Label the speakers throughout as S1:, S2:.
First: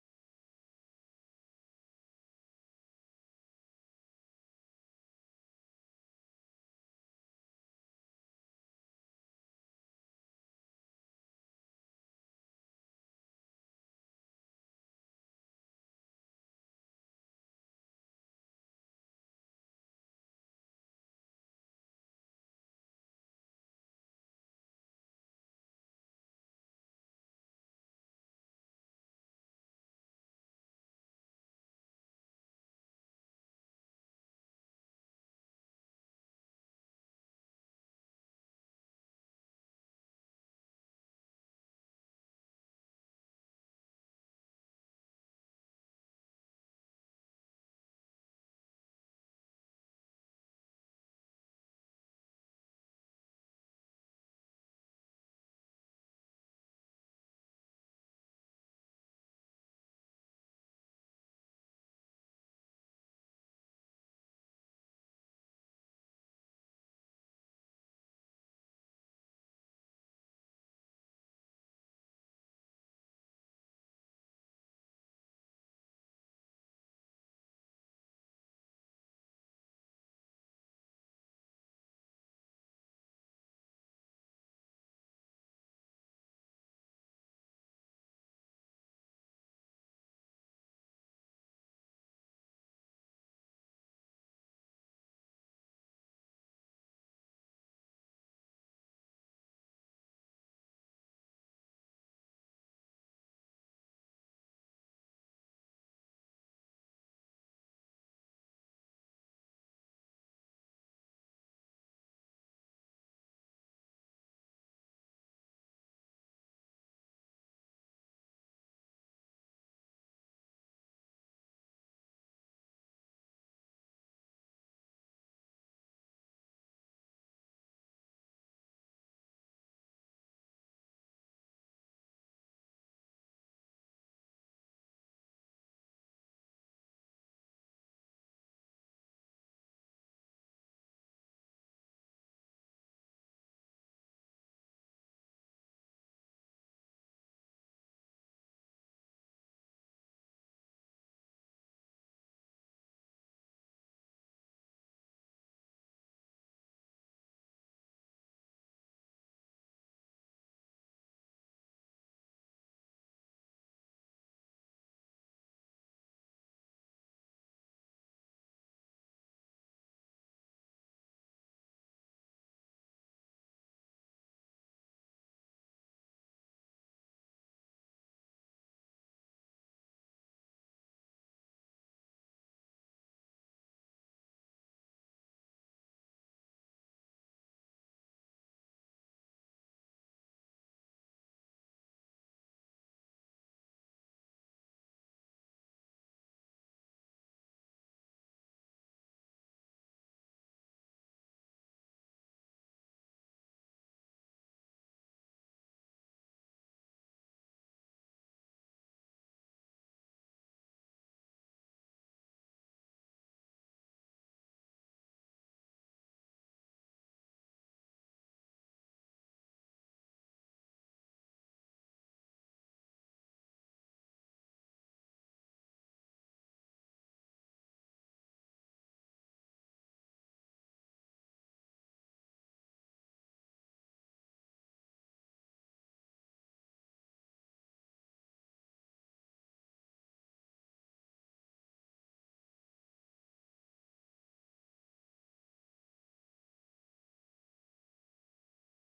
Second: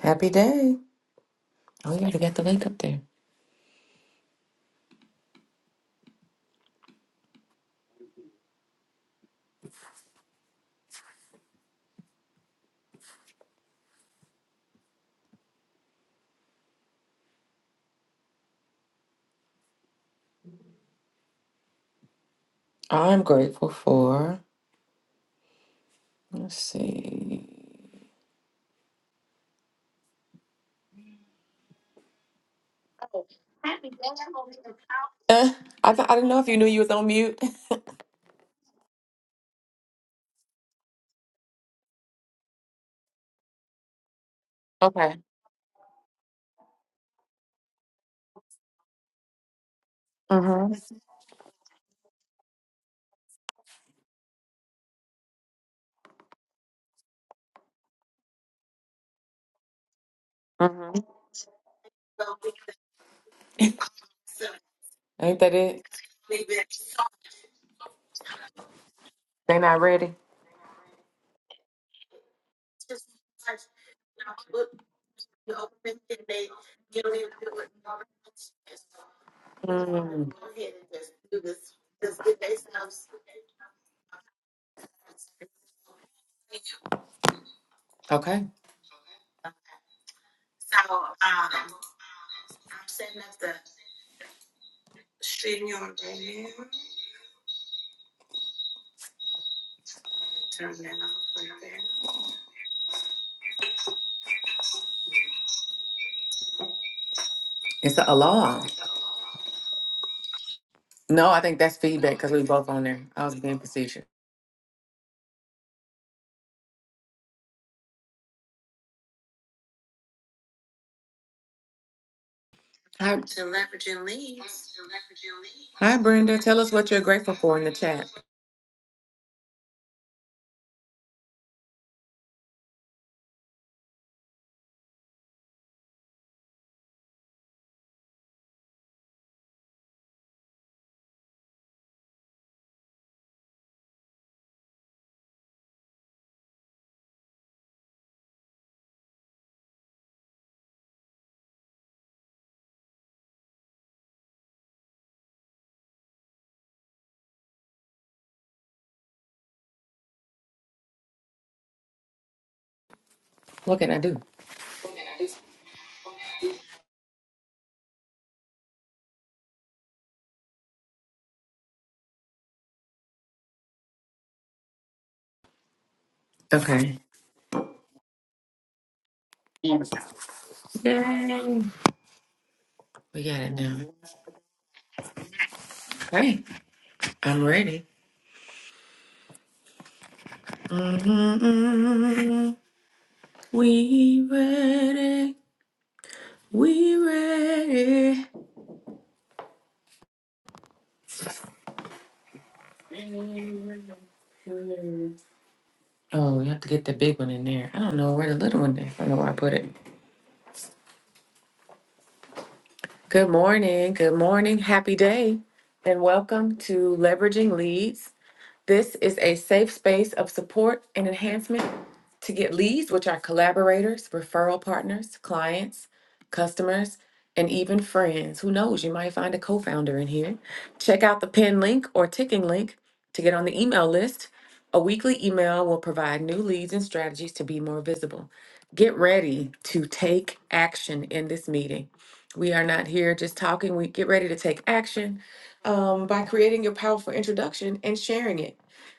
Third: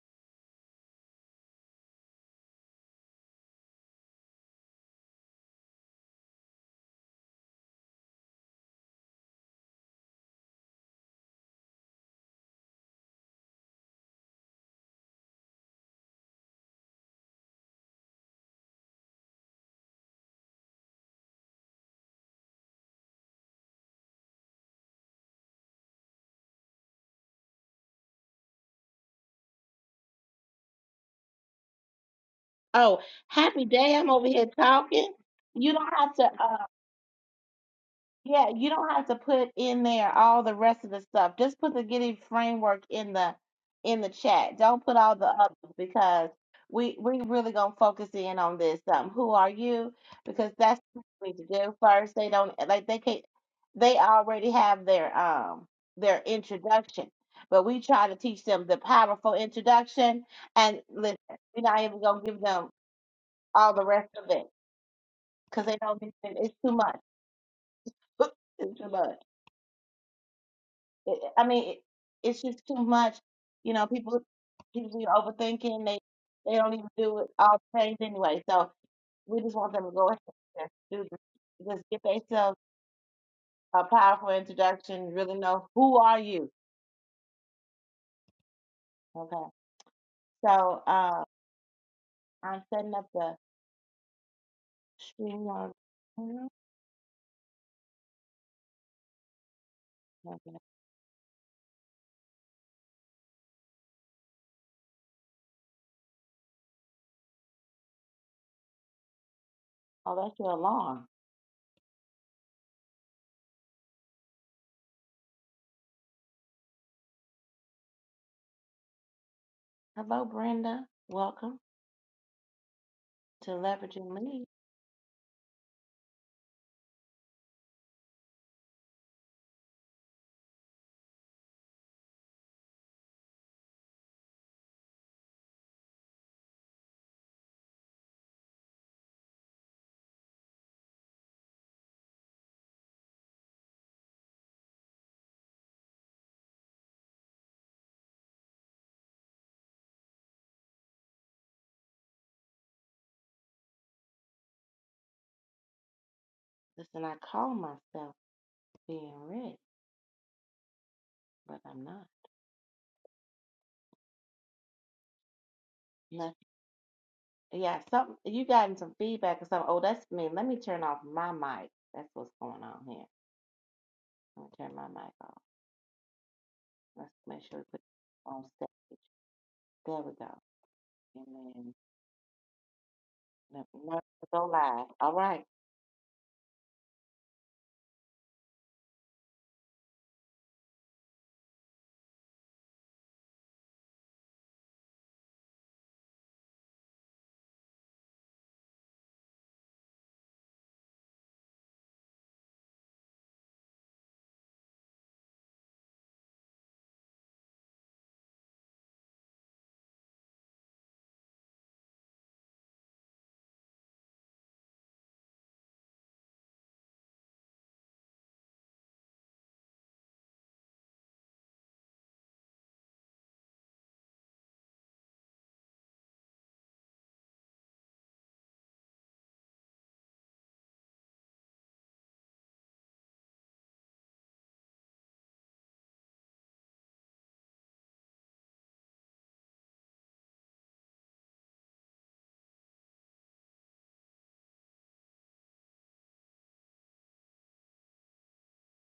S1: Happy day. Oh, you already got the link up there. I'm grateful for. Let's see.
S2: Oh, happy day. I'm over here talking.
S1: Uh.
S2: You don't
S1: I, th-
S2: have
S1: I
S2: to
S1: didn't know if you
S2: uh
S1: knew you was on mute.
S2: yeah, you don't have to put in there all the rest of the stuff. Just put the getting framework in the in the chat. Don't put
S1: Okay.
S2: all the others because we we really gonna focus in on this. Um, who are you? Because
S1: Mm-hmm.
S2: that's what we need to do first. They don't like they can't they already have their um their introduction. But we try to teach them the powerful introduction and
S1: Mm-hmm.
S2: listen, we're not even gonna give them all the rest of it
S1: Ain't that
S2: because they
S1: it?
S2: don't get it. It's too much. It's too much.
S1: They not ready.
S2: It, I mean, it, it's just too much. You know, people people be overthinking. They they don't even do it all the things anyway. So we just want them to go ahead
S1: Mm.
S2: and do this. Just get themselves a powerful introduction. Really know who are you.
S1: Okay.
S2: Okay. So uh, I'm setting up the stream yard. Oh, okay.
S1: It's an alarm.
S2: Oh, that's your alarm.
S1: No, I think that's feedback because we both on there. I was being facetious.
S2: Hello, Brenda. Welcome
S1: Hi,
S2: to Leveraging Leads.
S1: hi, Brenda. Tell us what you're grateful for in the chat.
S2: Listen, I call myself being rich. But I'm not.
S1: What can I do?
S2: No. Yeah, something you gotten some feedback or something. Oh, that's me. Let me turn off my mic. That's what's going on here. I'm gonna turn my mic off.
S1: Okay.
S2: Let's make sure we put it on stage. There we go. And
S1: Yay.
S2: then
S1: We got it
S2: no,
S1: now.
S2: no, go live. All right.
S1: Okay. I'm ready. hmm We ready. We ready. Oh, we have to get the big one in there. I don't know where the little one is. I don't know where I put it. Good morning. Good morning. Happy day. And welcome to Leveraging Leads. This is a safe space of support and enhancement to get leads, which are collaborators, referral partners, clients, customers, and even friends. Who knows? You might find a co founder in here. Check out the pin link or ticking link to get on the email list. A weekly email will provide new leads and strategies to be more visible. Get ready to take action in this meeting. We are not here just talking. We get ready to take action um, by creating your powerful introduction and sharing it.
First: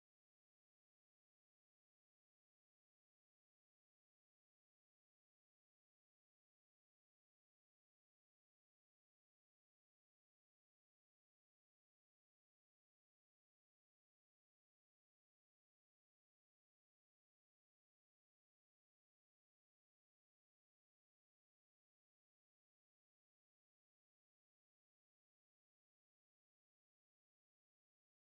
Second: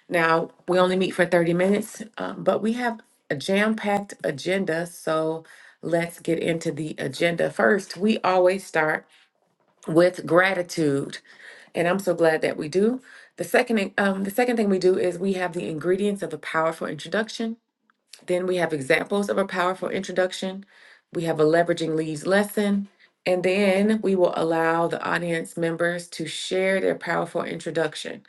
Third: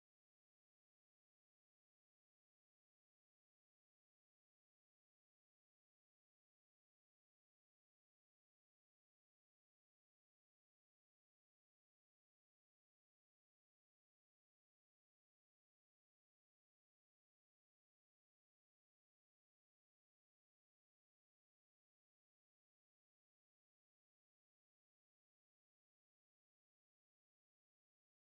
S1: Now, we only meet for 30 minutes, um, but we have a jam-packed agenda, so let's get into the agenda. First, we always start with gratitude, and I'm so glad that we do. The second, um, the second thing we do is we have the ingredients of a powerful introduction. Then we have examples of a powerful introduction. We have a leveraging leads lesson. And then we will allow the audience members to share their powerful introduction.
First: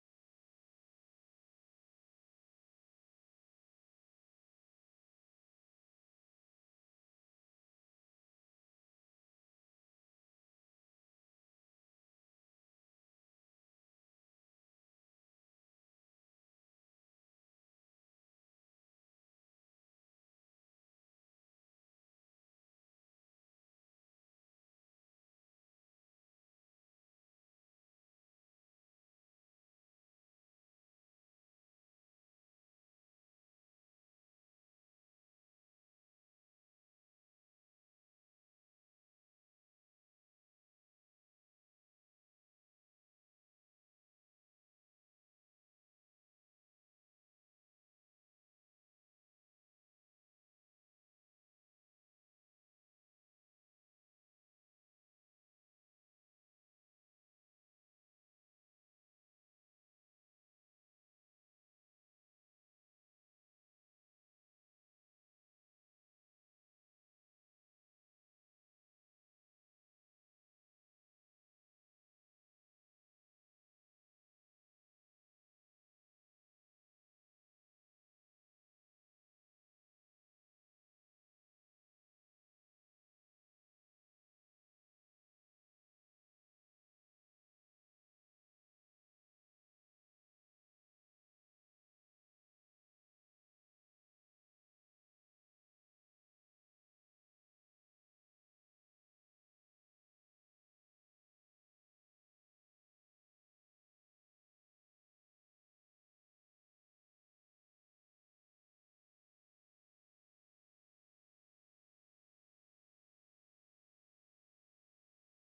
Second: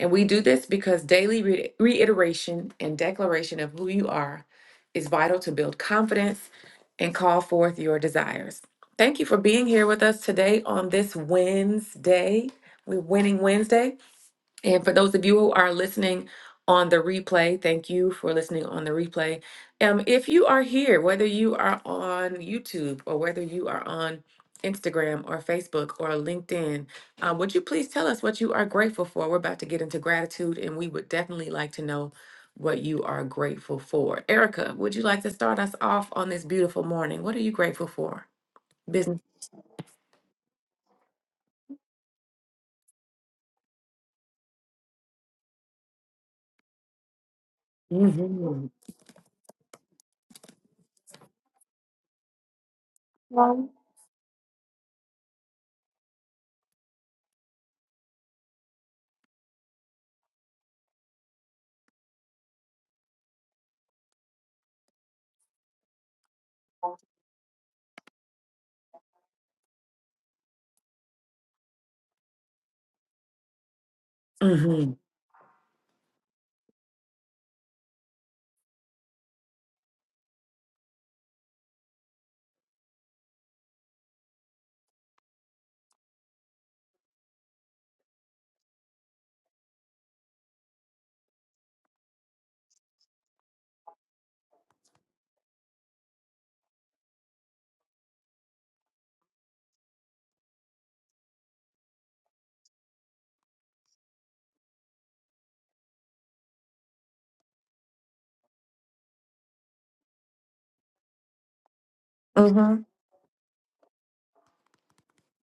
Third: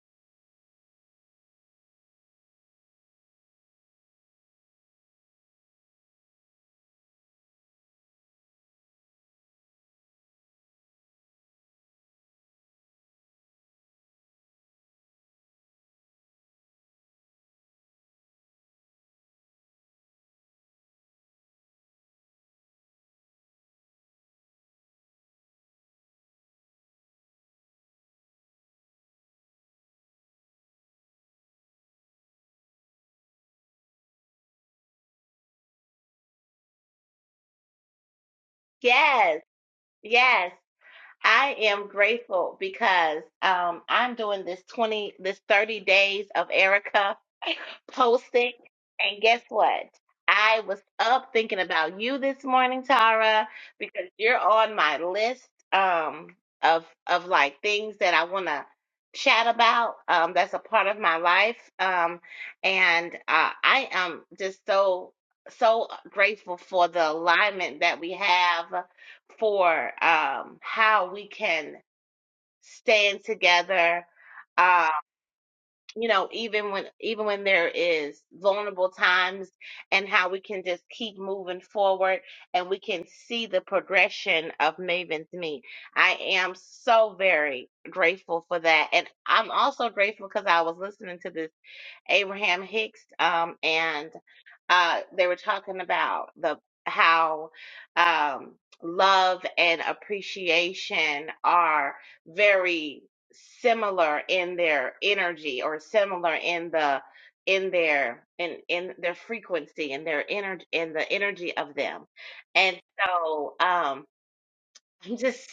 S1: And we do this because daily re- reiteration and declaration of who you are is vital to build confidence and call forth your desires. Thank you for being here with us today on this Wednesday. We're winning Wednesday. And for those of you who are listening on the replay, thank you for listening on the replay. Um, if you are here, whether you are on YouTube or whether you are on Instagram or Facebook or LinkedIn, um, would you please tell us what you are grateful for? We're about to get into gratitude, and we would definitely like to know what you are grateful for. Erica, would you like to start us off on this beautiful morning? What are you grateful for? Business.
S2: Yes, yes. I am grateful because um, I'm doing this 20, this 30 days of Erica posting.
S1: Mm-hmm.
S2: And guess what? I was up thinking about you this morning, Tara, because you're on my list um, of of like things that I want to chat about. Um, that's a part of my life, um, and uh, I am just so so grateful for the alignment that we have for um, how we can stand together. Uh,
S1: Mm-hmm.
S2: you know, even when even when there is vulnerable times, and how we can just keep moving forward, and we can see the progression of Maven's Me. I am so very grateful for that, and I'm also grateful because I was listening to this Abraham Hicks, um, and uh, they were talking about the how um, love and appreciation are very similar in their energy or similar in the in their in in their frequency and their energy in the energy of them and so um i'm just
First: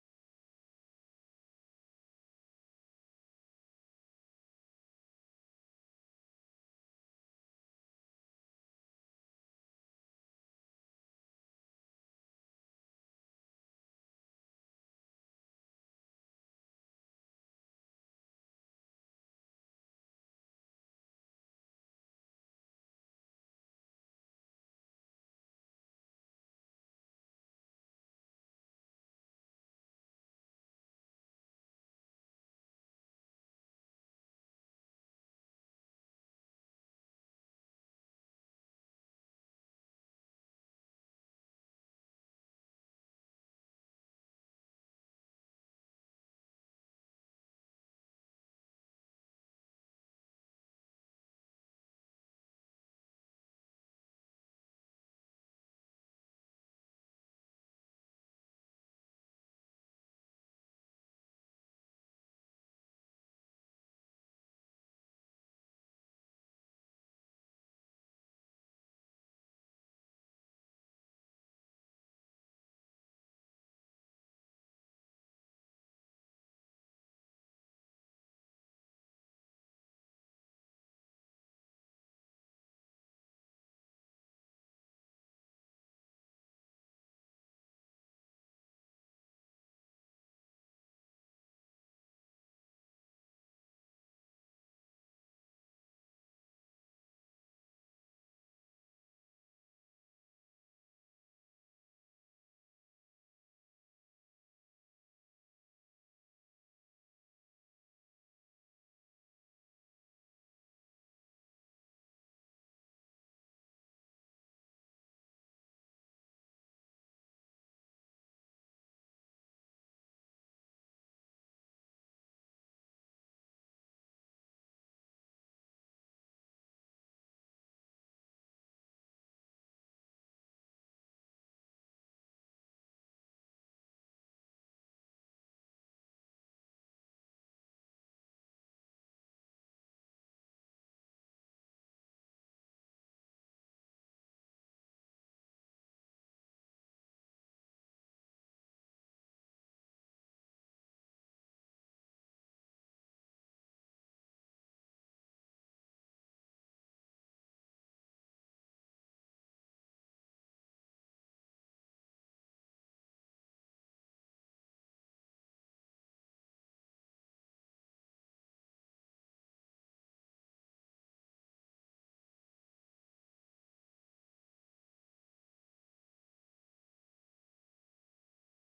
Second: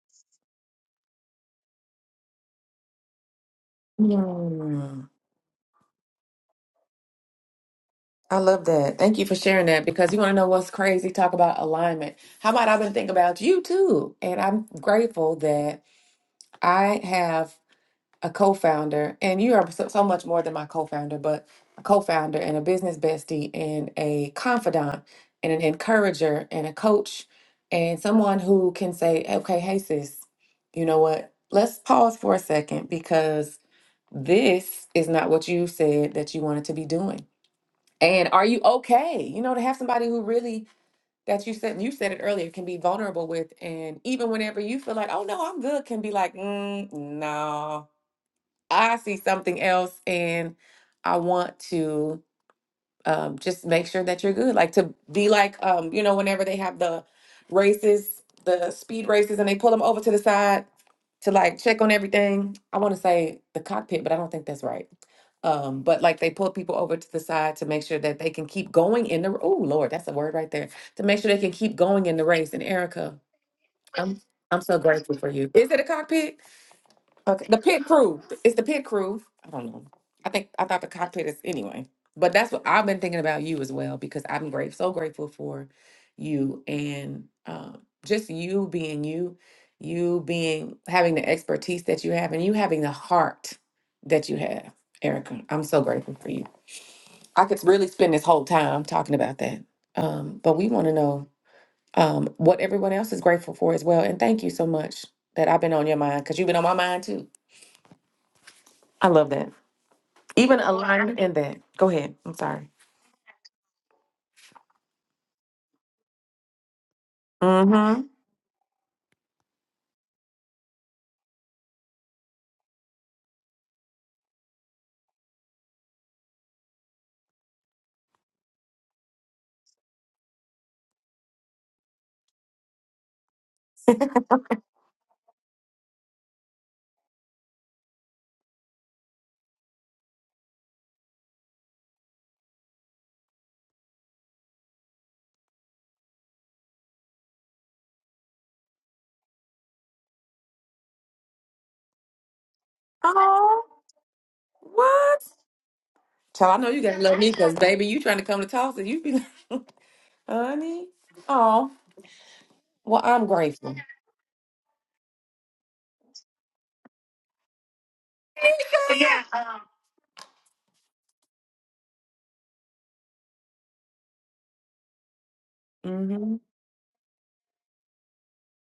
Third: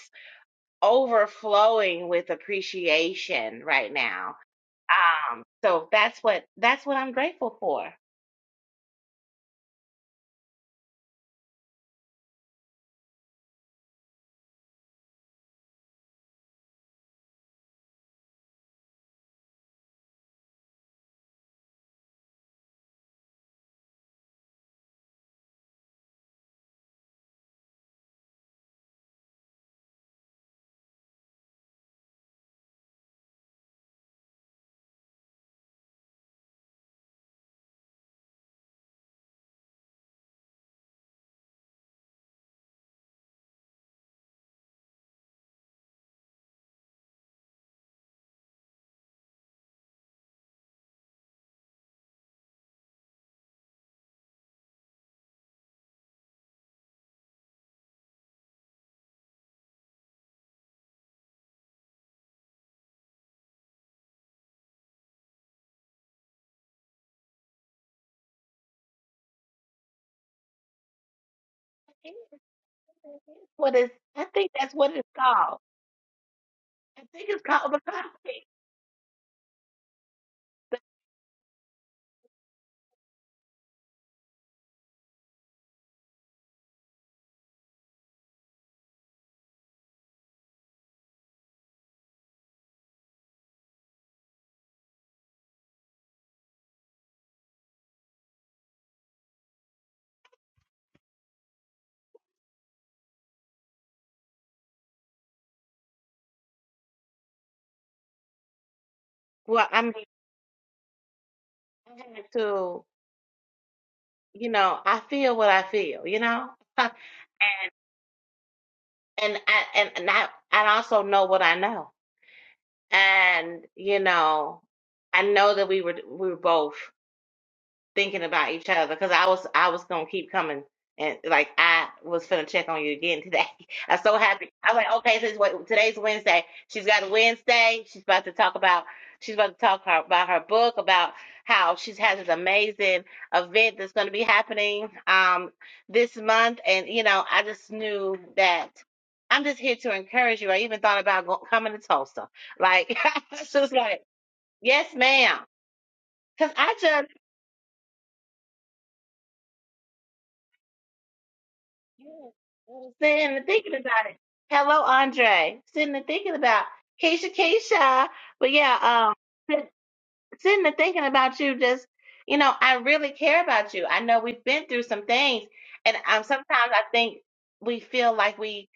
S2: overflowing with appreciation right now
S1: Mm-hmm.
S2: um so that's what that's what i'm grateful for
S1: I love that. Thank you for sharing that because you want to know what's crazy? Talk about alignment. How about I've been thinking about you too? And I'm grateful that I have a co founder, and you are so, so much more than my co founder, but a co founder and a business bestie and a confidant and an encourager and a coach and someone who can say, okay, hey, sis, you know what? Let's pause for a second because this is not what you said that you wanted to be doing and are you okay? You know, to have somebody who really that you said you said it earlier can be vulnerable with, and even whenever you feel like, oh no, I'm good, can be like, mm, no, I see something else, and I want to um, just make sure that you're good. Like to be like, um, you know, whenever they have the races, the speed races, and they pull them over to the side to like check on everything. I want to say the cockpit, but I don't think that's right. Um, but like they pull people over to the side to make sure that they can keep going in the. Oh Lord, that's a word right there. To make sure they can keep going in the race. And Erica,
S2: What is?
S1: I'm
S2: I think
S1: I'm
S2: that's
S1: so
S2: what it's
S1: grateful for you.
S2: called.
S1: Is it a cockpit?
S2: I think it's
S1: Okay, the
S2: called the
S1: pit crew. It's
S2: cockpit.
S1: the pit crew. I don't know. I think I thought the cockpit is anyway. But that's what I've been thinking about you as well because I'm great, so grateful for you and um, just you being you, you being having the expertise that you have, and you having the heart that you have, Erica. I'm so grateful for you. I could really spend this whole time talking about that, um, but we want to know um, what everyone else is grateful for as well. And thank you so much that I've been on your mind because you've been on my mind too. I love that.
S2: Well, I mean,
S1: Even alignment in that. Go
S2: I
S1: ahead.
S2: had
S1: I'm sorry.
S2: to, you know, I feel what I feel, you know, and
S1: Mm-hmm.
S2: I and, and I I also know what I know, and you know, I know that we were we were both. thinking about each other because I was I was gonna keep coming and like I was gonna check on you again today. I'm so happy. I was like, okay, this what today's Wednesday. She's got a Wednesday. She's about to talk about she's about to talk her, about her book about how she's has this amazing event that's going to be happening um this month and you know I just knew that. I'm just here to encourage you. I even thought about go- coming to Tulsa. Like, she was
S1: Oh,
S2: just like, yes,
S1: what?
S2: ma'am. Because
S1: Child, I know
S2: I
S1: you
S2: just,
S1: gotta love me because baby, you trying to come to Tulsa. You be like, honey. Oh,
S2: Yes.
S1: well, I'm
S2: Sitting and thinking
S1: grateful.
S2: about it. Hello, Andre. Sitting and thinking about Keisha, Keisha. But yeah, um, sit- sitting and thinking about you. Just you know, I really care about you. I know we've been through some things, and um,
S1: Mm-hmm.
S2: sometimes I think we feel like we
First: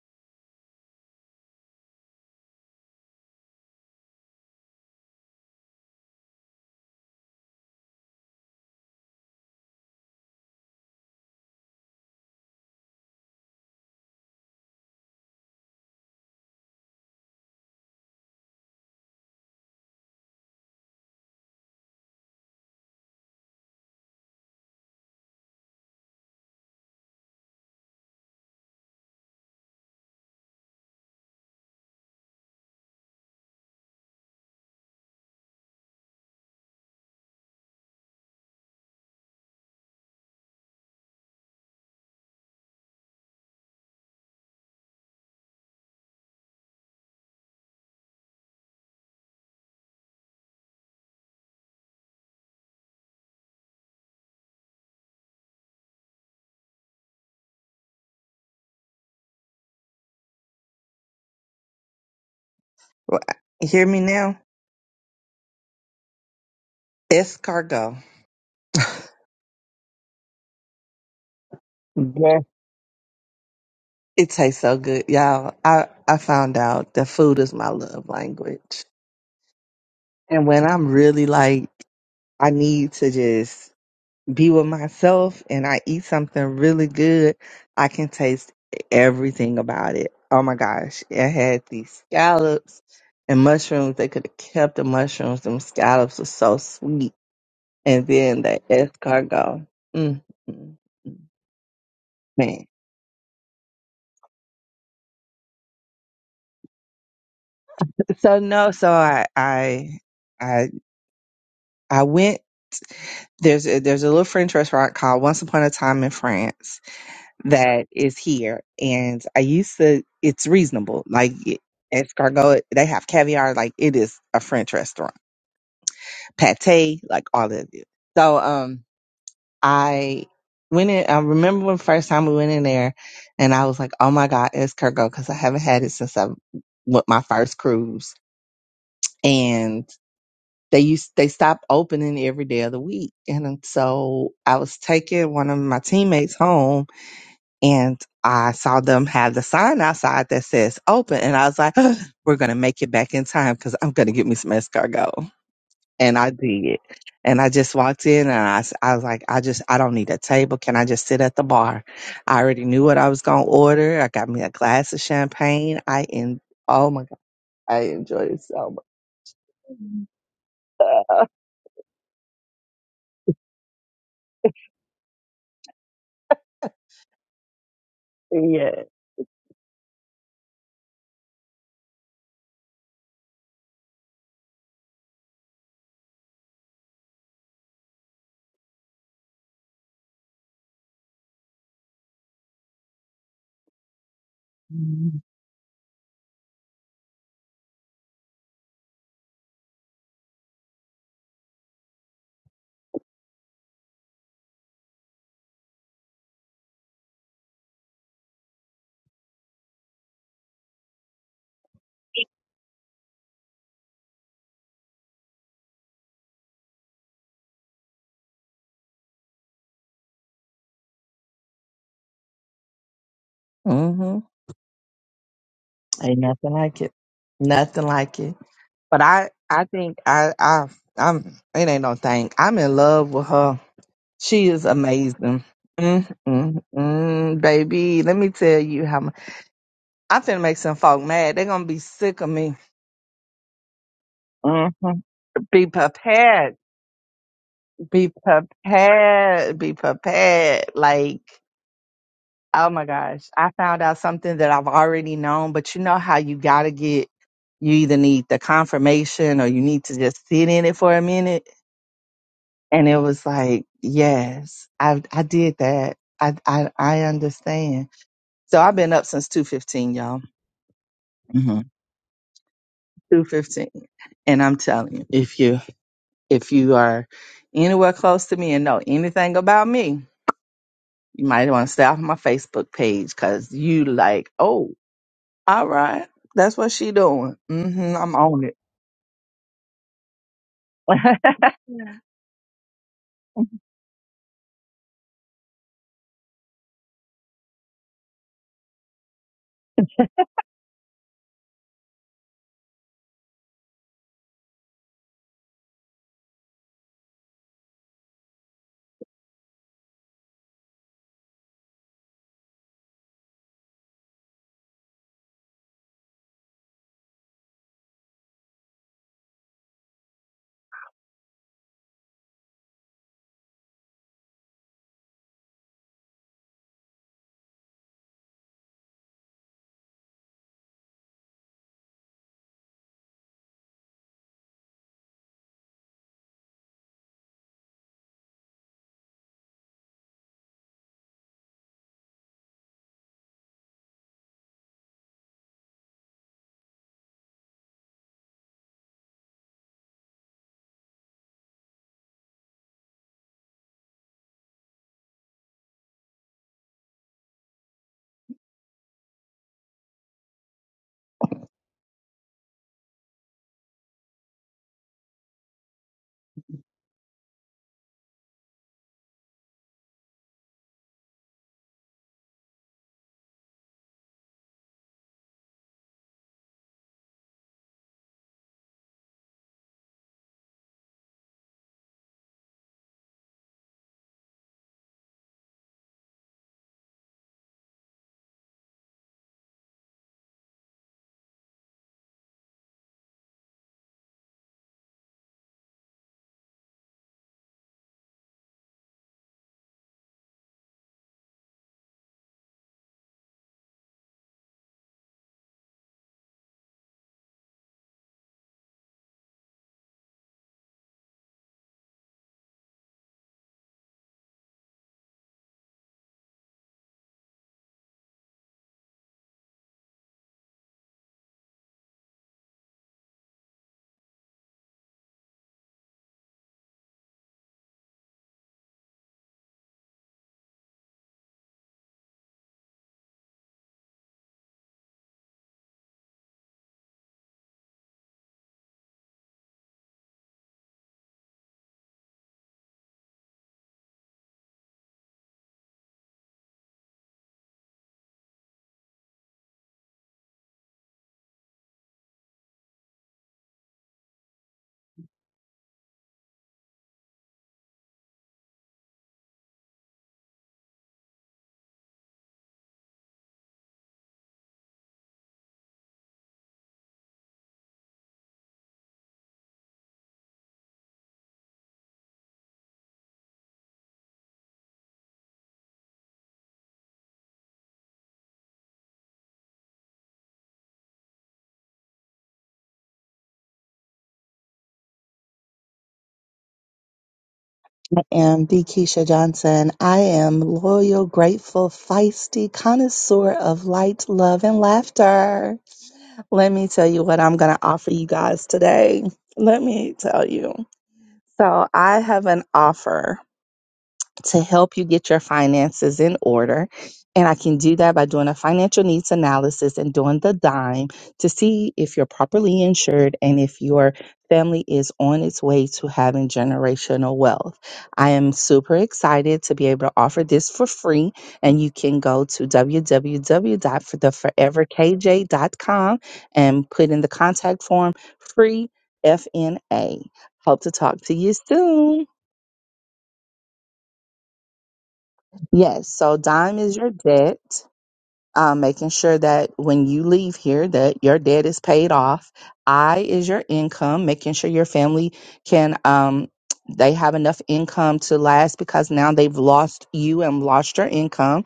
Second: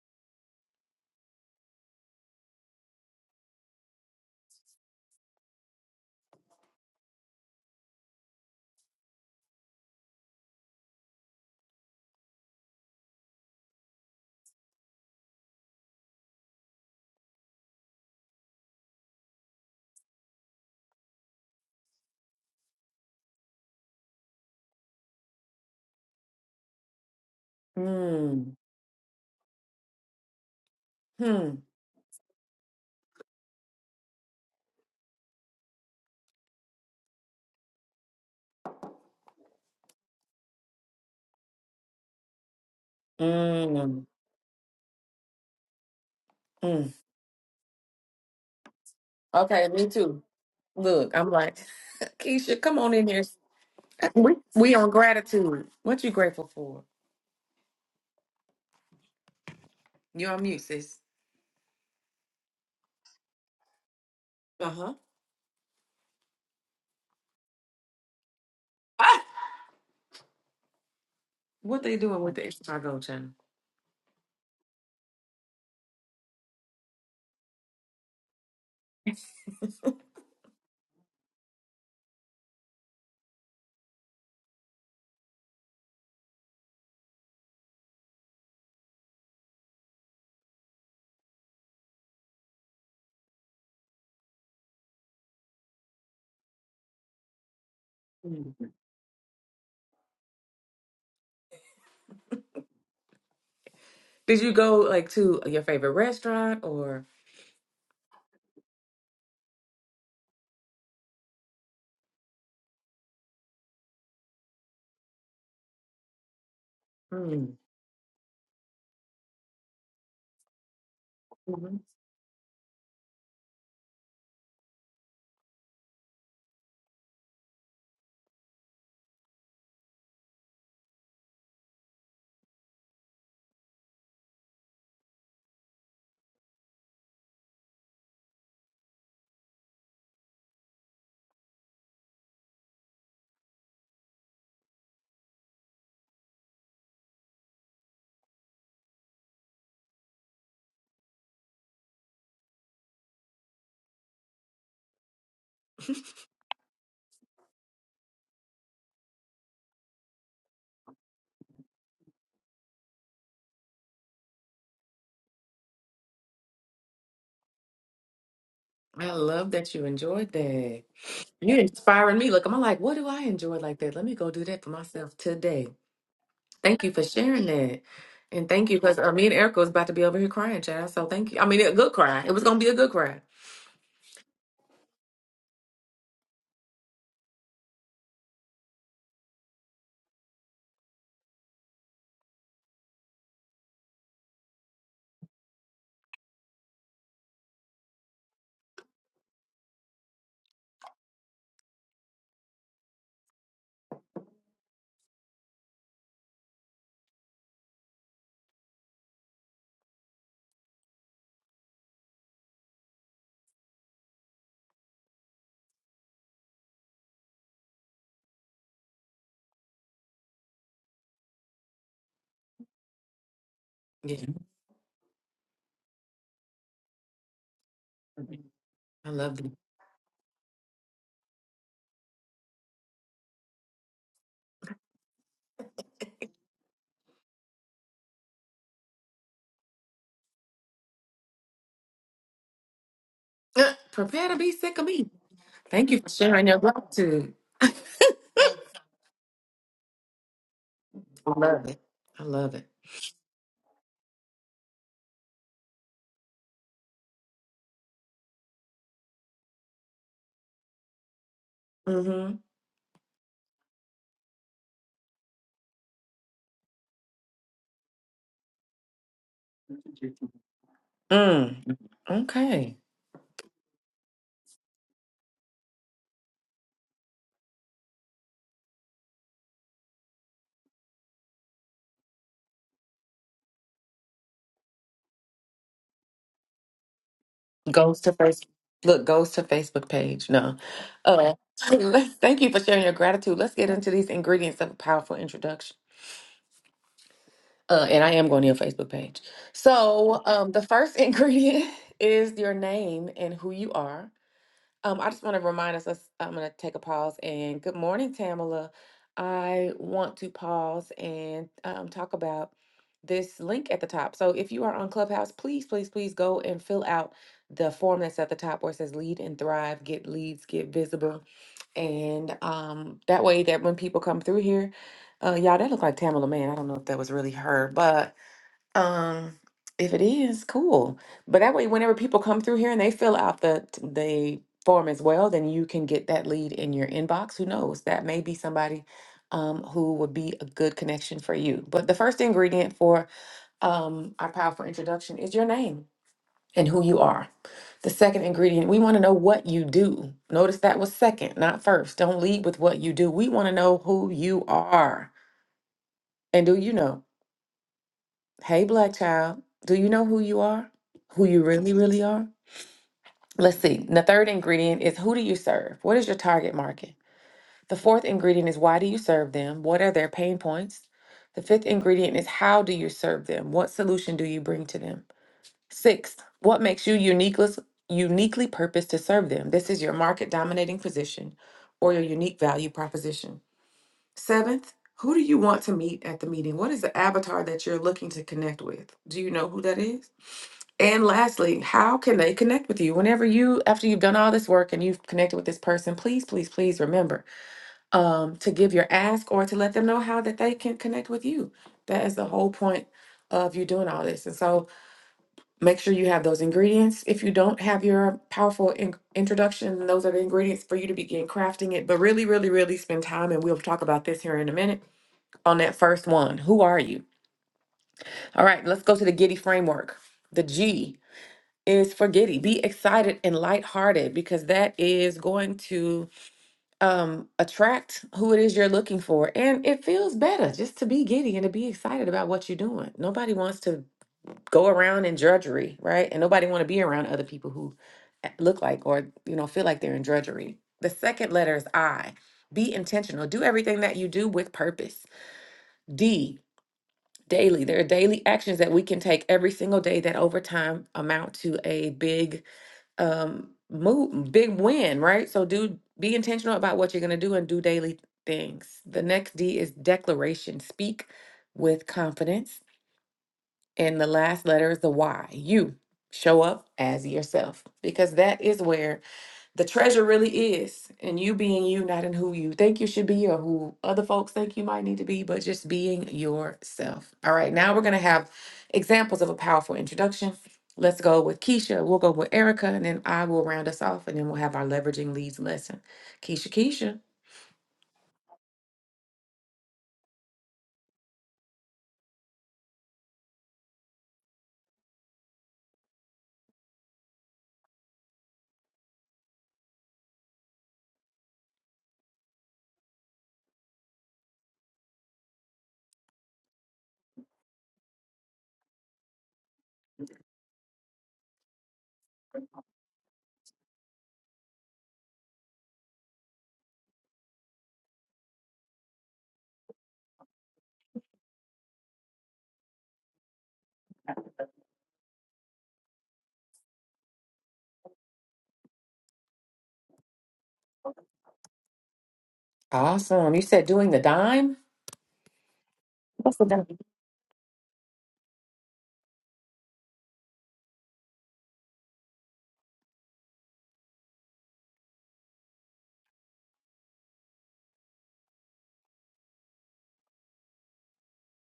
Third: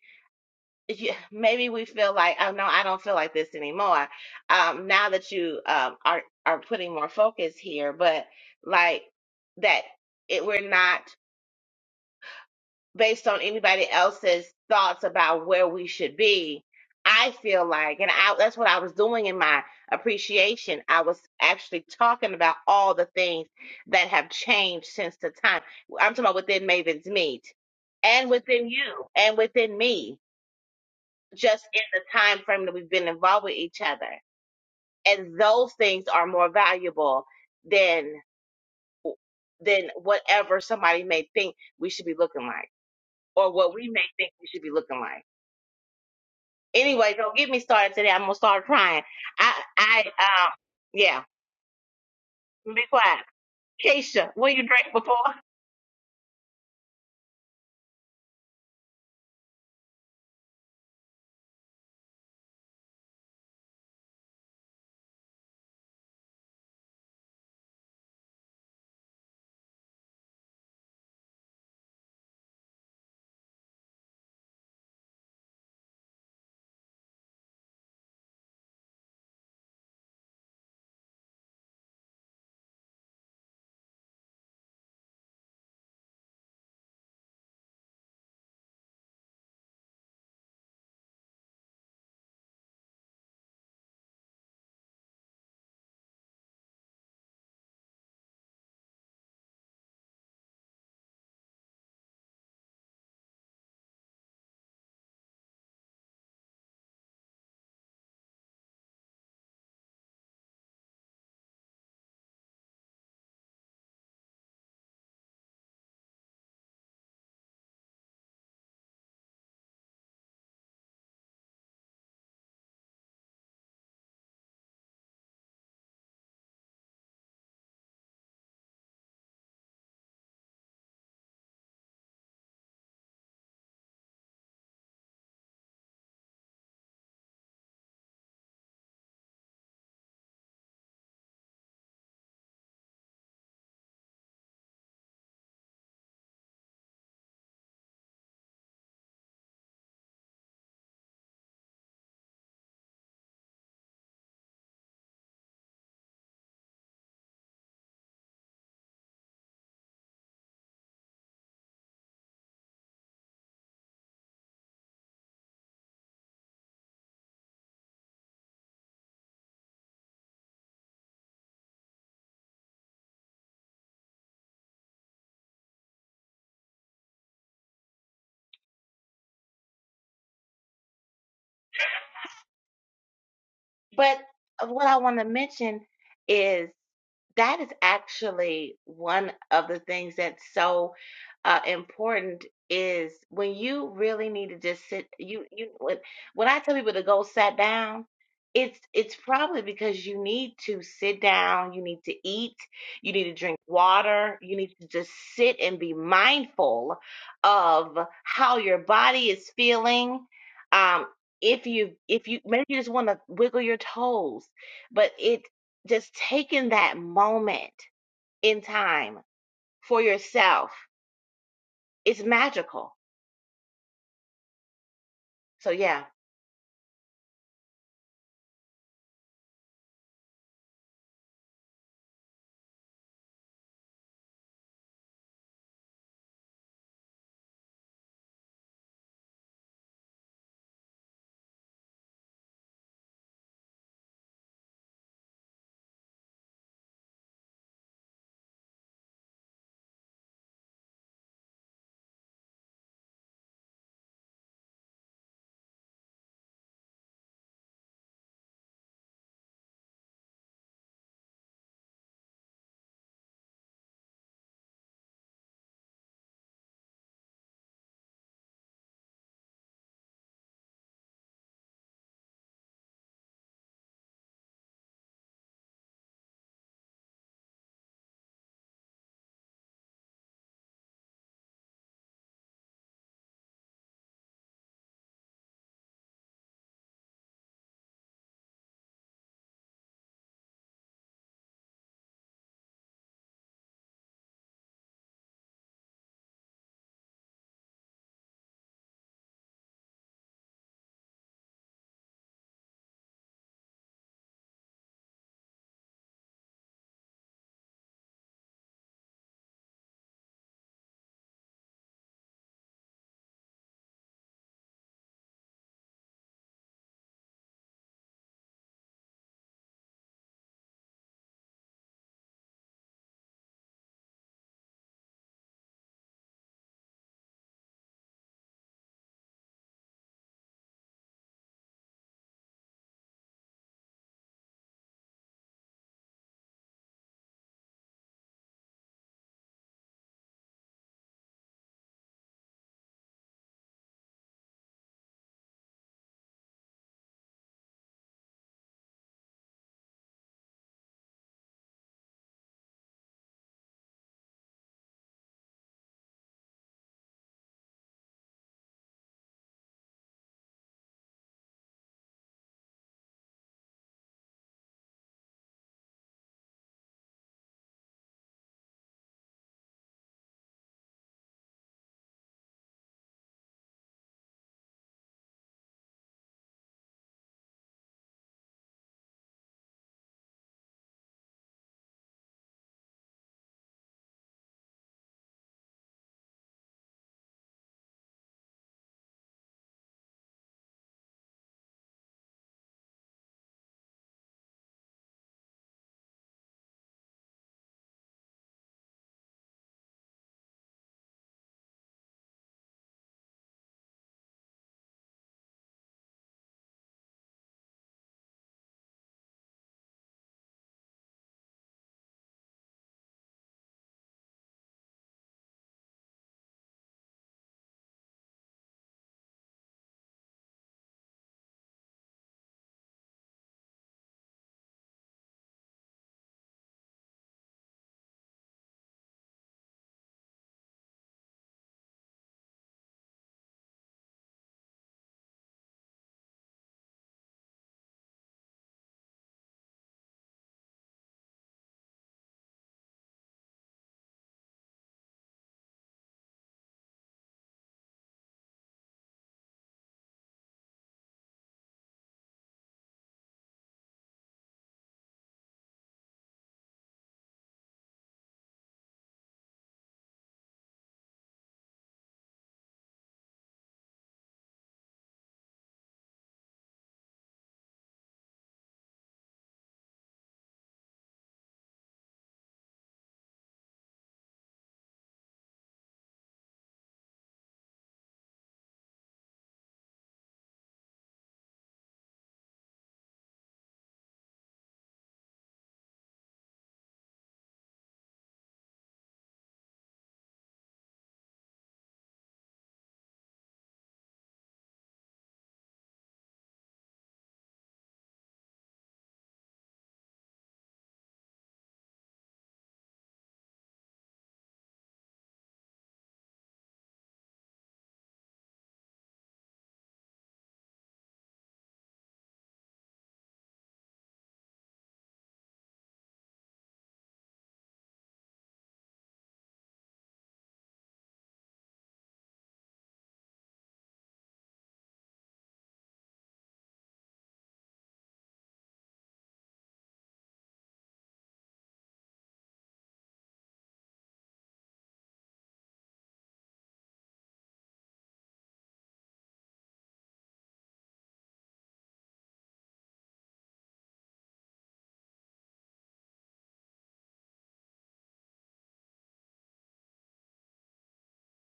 S2: yeah, maybe we feel like oh no, I don't feel like this anymore. Um, now that you um are are putting more focus here, but like that, it we're not based on anybody else's thoughts about where we should be. I feel like, and I, that's what I was doing in my appreciation. I was actually talking about all the things that have changed since the time. I'm talking about within Maven's Meet and
S1: Mm.
S2: within you and within me,
S1: Hmm.
S2: just in the time frame that we've been involved with each other. And those things are more valuable than than whatever somebody may think we should be looking like or what we
S1: Mm.
S2: may think we should be looking like.
S1: Mm.
S2: Anyway, don't get me started today. I'm gonna start crying. I
S1: Okay, me
S2: I
S1: too.
S2: um
S1: Look,
S2: yeah,
S1: I'm like, Keisha, come
S2: be
S1: on in here.
S2: quiet. Keisha,
S1: We
S2: what you
S1: we
S2: drink
S1: on
S2: before?
S1: gratitude. What you grateful for? You on mute, sis.
S3: Well, Hear me now?
S1: Uh-huh.
S3: Escargot.
S1: Ah! What they doing with
S3: Yeah.
S1: the extra gold channel?
S3: It tastes so good, y'all. I, I found out that food is my love language. And when I'm really like, I need to just be with myself and I eat something really good, I can taste everything about it. Oh my gosh. It had these scallops and mushrooms. They could have kept the mushrooms. Them scallops were so sweet. And then the escargot. Mm, mm, mm. Man.
S1: Did you go like to your favorite restaurant or?
S3: So no, so I I I I went there's a, there's a little French restaurant called Once Upon a Time in France
S1: Mm.
S3: that is here, and I used to. It's reasonable, like it-
S1: Mhm.
S3: escargot. They have caviar, like it is a French restaurant. Pate, like all of it. So um, I went in. I remember when first time we went in there, and I was like, oh my god, escargot, because I haven't had it since I went my first cruise, They used they stopped opening every day of the week, and so I was taking one of my teammates home, and I saw them have the sign outside that says "open," and I was like, "Ugh, "We're gonna make it back in time because I'm gonna get me some escargot." And I did, and I just walked in, and I, s- I was like, "I just I don't need a table. Can I just sit at the bar?" I already knew what I was gonna order. I got me a glass of champagne. I in oh my god, I enjoyed it so much.
S1: I love that you enjoyed that. You're inspiring me. Look, I'm like, what do I enjoy like that? Let me go do that for myself today. Thank you for sharing that. And thank you
S3: yeah.
S1: because uh, me and Erica was about to be over here crying, child. So thank you. I mean, a good cry. It was going to be a good cry.
S2: But uh, what I want to mention is that is actually one of the things that's so uh, important is when you really need to just sit. You you when, when I tell people to go sit down, it's it's probably because you need to sit down. You need to eat. You need to drink water. You need to just sit and be mindful of how your body is feeling. Um, if you if you maybe you just want to wiggle your toes but it just taking that moment in time for yourself is magical
S1: Yeah,
S3: hmm
S2: so yeah
S3: Ain't nothing like it. Nothing like it. But
S1: I
S3: I,
S1: love you.
S3: I think I, I, I'm. It ain't no thing. I'm in love with her. She is amazing. Mm, mm, mm, baby, let me tell you how much. I'm finna make some folk mad. They're gonna be sick of me.
S1: Uh, prepare to be
S3: hmm
S1: sick of me.
S3: Be
S1: Thank you for sharing
S3: prepared.
S1: your gratitude. I
S3: Be prepared. Be prepared. Like.
S1: love it. I love it.
S3: Oh my gosh. I found out something that I've already known, but you know how you got to get, you either need the confirmation or you need to just sit in it for a minute.
S1: Mm-hmm.
S3: And it was like, yes, I, I did that. I, I, I understand. So I've been up since 215, y'all. hmm
S1: Mm. Okay.
S3: 215. And I'm telling you, if you, if you are anywhere close to me and know anything about me, you might want to stay off my Facebook page because you like, oh. All right. That's what she doing. hmm
S1: Goes to
S3: I'm
S1: face.
S3: on it.
S1: Look, goes to Facebook page. No.
S3: I
S1: Uh, let's, thank you for sharing your gratitude. Let's get into these ingredients of a powerful introduction. Uh, and I am going to your Facebook page. So, um, the first ingredient is your name and who you are. Um, I just want to remind us, us I'm going to take a pause and good morning, Tamala. I want to pause and um, talk about this link at the top. So if you are on Clubhouse, please, please, please go and fill out the form that's at the top where it says lead and thrive, get leads, get visible. And um, that way that when people come through here, uh, y'all, that looked like Tamala, man. I don't know if that was really her, but. Um, if it is, cool. But that way, whenever people come through here and they fill out the t- the form as well, then you can get that lead in your inbox. Who knows? That may be somebody um, who would be a good connection for you. But the first ingredient for um, our powerful introduction is your name and who you are. The second ingredient, we want to know what you do. Notice that was second, not first. Don't lead with what you do. We want to know who you are. And do you know? Hey, Black child, do you know who you are? Who you really, really are? Let's see. The third ingredient is who do you serve? What is your target market? The fourth ingredient is why do you serve them? What are their pain points? The fifth ingredient is how do you serve them? What solution do you bring to them? Sixth, what makes you uniquely, uniquely purposed to serve them? This is your market dominating position or your unique value proposition. Seventh, who do you want to meet at the meeting? What is the avatar that you're looking to connect with? Do you know who that is? And lastly, how can they connect with you? Whenever you, after you've done all this work and you've connected with this person, please, please, please remember um, to give your ask or to let them know how that they can connect with you. That is the whole point of you doing all this. And so make sure you have those ingredients. If you don't have your powerful in- introduction, those are the ingredients for you to begin crafting it. But really, really, really spend time, and we'll talk about this here in a minute on that first one. Who are you? All right, let's go to the Giddy framework. The G. is forgetting. Be excited and lighthearted because that is going to um, attract who it is you're looking for. And it feels better just to be giddy and to be excited about what you're doing. Nobody wants to go around in drudgery, right? And nobody want to be around other people who a- look like or you know feel like they're in drudgery. The second letter is I. Be intentional. Do everything that you do with purpose. D. Daily. There are daily actions that we can take every single day that over time amount to a big um move big win right so do be intentional about what you're going to do and do daily things the next d is declaration speak with confidence and the last letter is the y you show up as yourself because that is where the treasure really is in you being you, not in who you think you should be or who other folks think you might need to be, but just being yourself. All right, now we're going to have examples of a powerful introduction. Let's go with Keisha. We'll go with Erica, and then I will round us off, and then we'll have our leveraging leads lesson. Keisha, Keisha.
S3: am the Keisha Johnson. I am loyal, grateful, feisty, connoisseur of light, love, and laughter. Let me tell you what I'm going to offer you guys today. Let me tell you. So, I have an offer. to help you get your finances in order. And I can do that by doing a financial needs analysis and doing the dime to see if you're properly insured and if your family is on its way to having generational wealth. I am super excited to be able to offer this for free. And you can go to w w w dot the forever k j dot com and put in the contact form free FNA. Hope to talk to you soon.
S1: Awesome. You said doing the dime?
S3: Yes, so
S1: What's the
S3: dime is your debt, um, making sure that when you leave here that your debt is paid off. I is your income, making sure your family can um they have enough income to last because now they've lost you and lost your income.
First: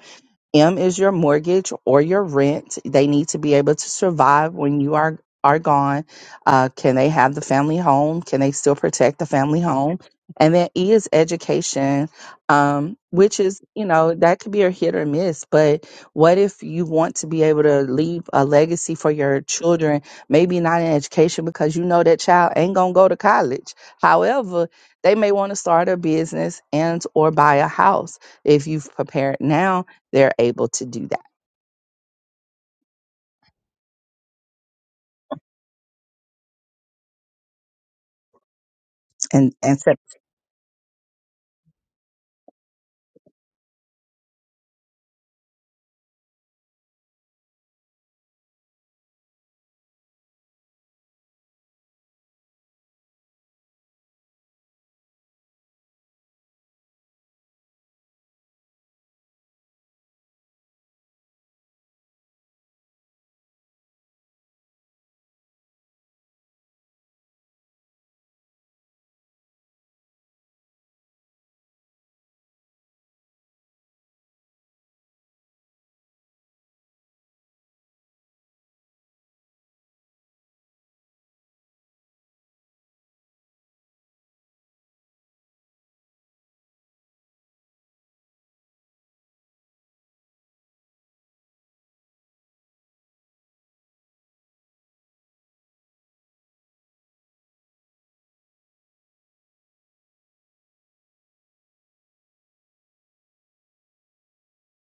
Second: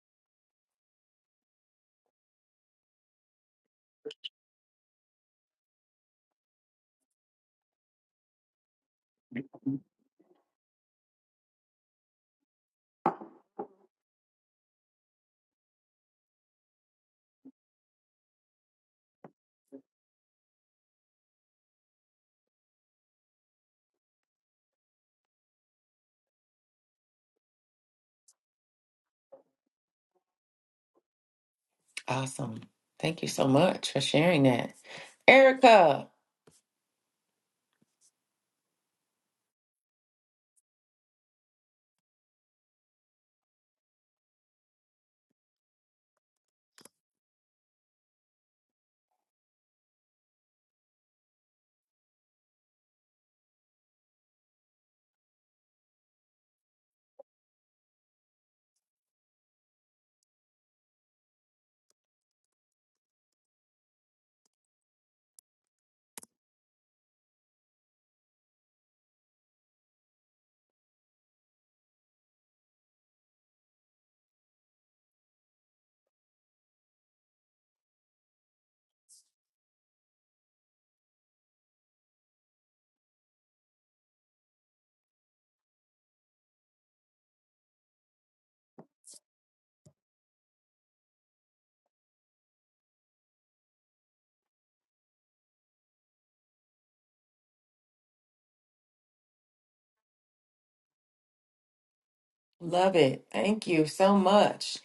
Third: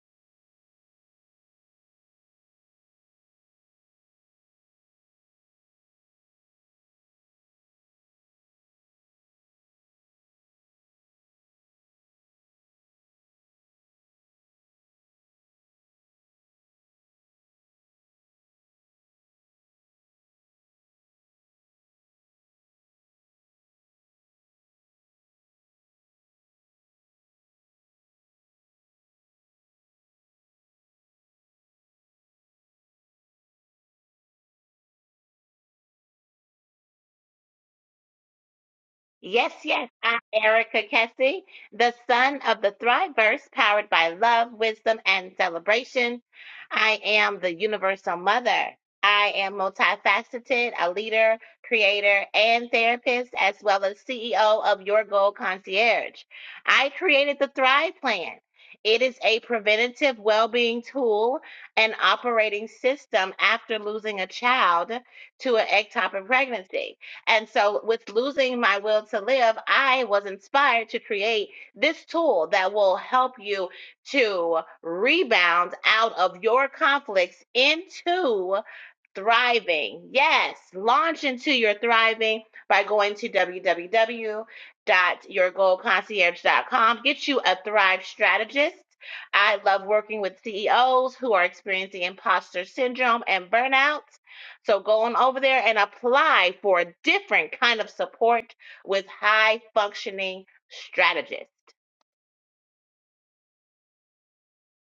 S3: M is your mortgage or your rent. They need to be able to survive when you are are gone. Uh, can they have the family home? Can they still protect the family home? And then E is education, um, which is you know that could be a hit or miss. But what if you want to be able to leave a legacy for your children? Maybe not in education because you know that child ain't gonna go to college. However, they may want to start a business and or buy a house if you've prepared now they're able to do that.
S1: Awesome. Thank you so much for sharing that. Erica,
S2: Yes,
S3: And and
S2: yes,
S3: so,
S2: I'm Erica Kessie, the son of the Thriverse, powered by love, wisdom, and celebration. I am the universal mother. I am multifaceted, a leader, creator, and therapist, as well as CEO of Your Goal Concierge. I created the Thrive Plan. It is a preventative well being tool and operating system after losing a child to an ectopic pregnancy. And so, with losing my will to live, I was inspired to create this tool that will help you to rebound out of your conflicts into Thriving. Yes, launch into your thriving by going to w w w dot your goal concierge dot com. Get you a Thrive strategist. I love working with CEOs who are experiencing imposter syndrome and burnout. So go on over there and apply for a different kind of support with high functioning strategists.
S1: love it. Thank you so much.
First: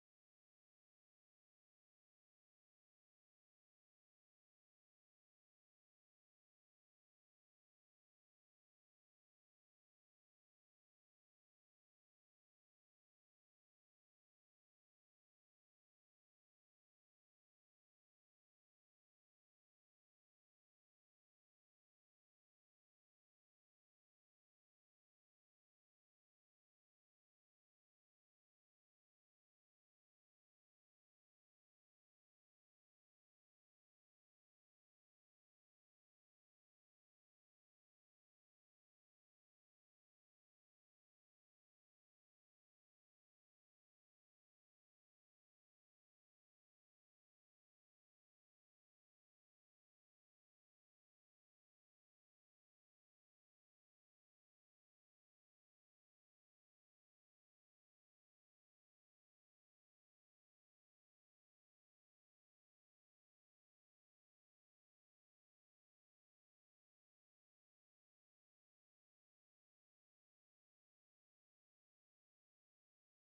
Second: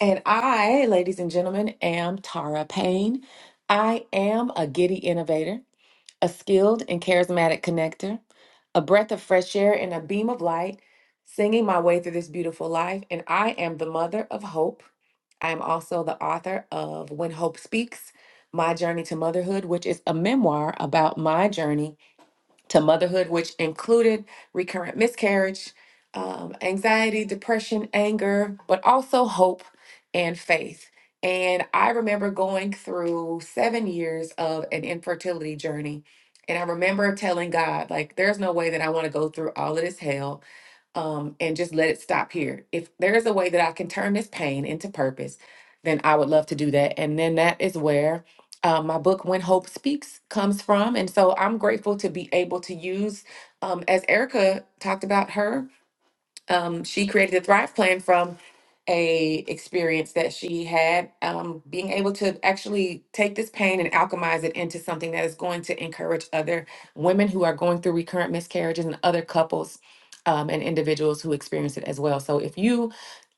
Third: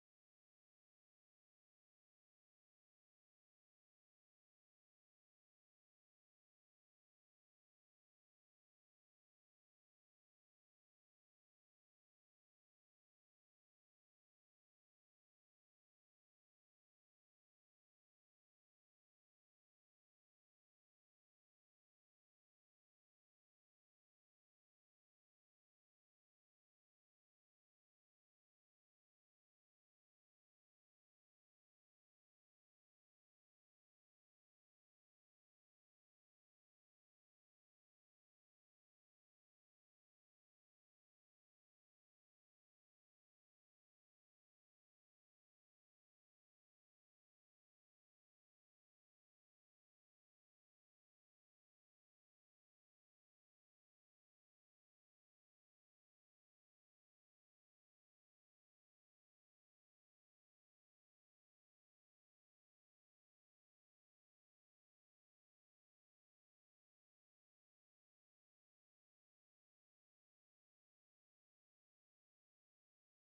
S1: And I, ladies and gentlemen, am Tara Payne. I am a giddy innovator, a skilled and charismatic connector, a breath of fresh air and a beam of light, singing my way through this beautiful life. And I am the mother of hope. I'm also the author of When Hope Speaks My Journey to Motherhood, which is a memoir about my journey to motherhood, which included recurrent miscarriage, um, anxiety, depression, anger, but also hope and faith. And I remember going through seven years of an infertility journey. And I remember telling God, like, there's no way that I want to go through all of this hell um, and just let it stop here. If there is a way that I can turn this pain into purpose, then I would love to do that. And then that is where uh, my book, When Hope Speaks, comes from. And so I'm grateful to be able to use, um, as Erica talked about her um, she created the thrive plan from a experience that she had um, being able to actually take this pain and alchemize it into something that is going to encourage other women who are going through recurrent miscarriages and other couples um, and individuals who experience it as well so if you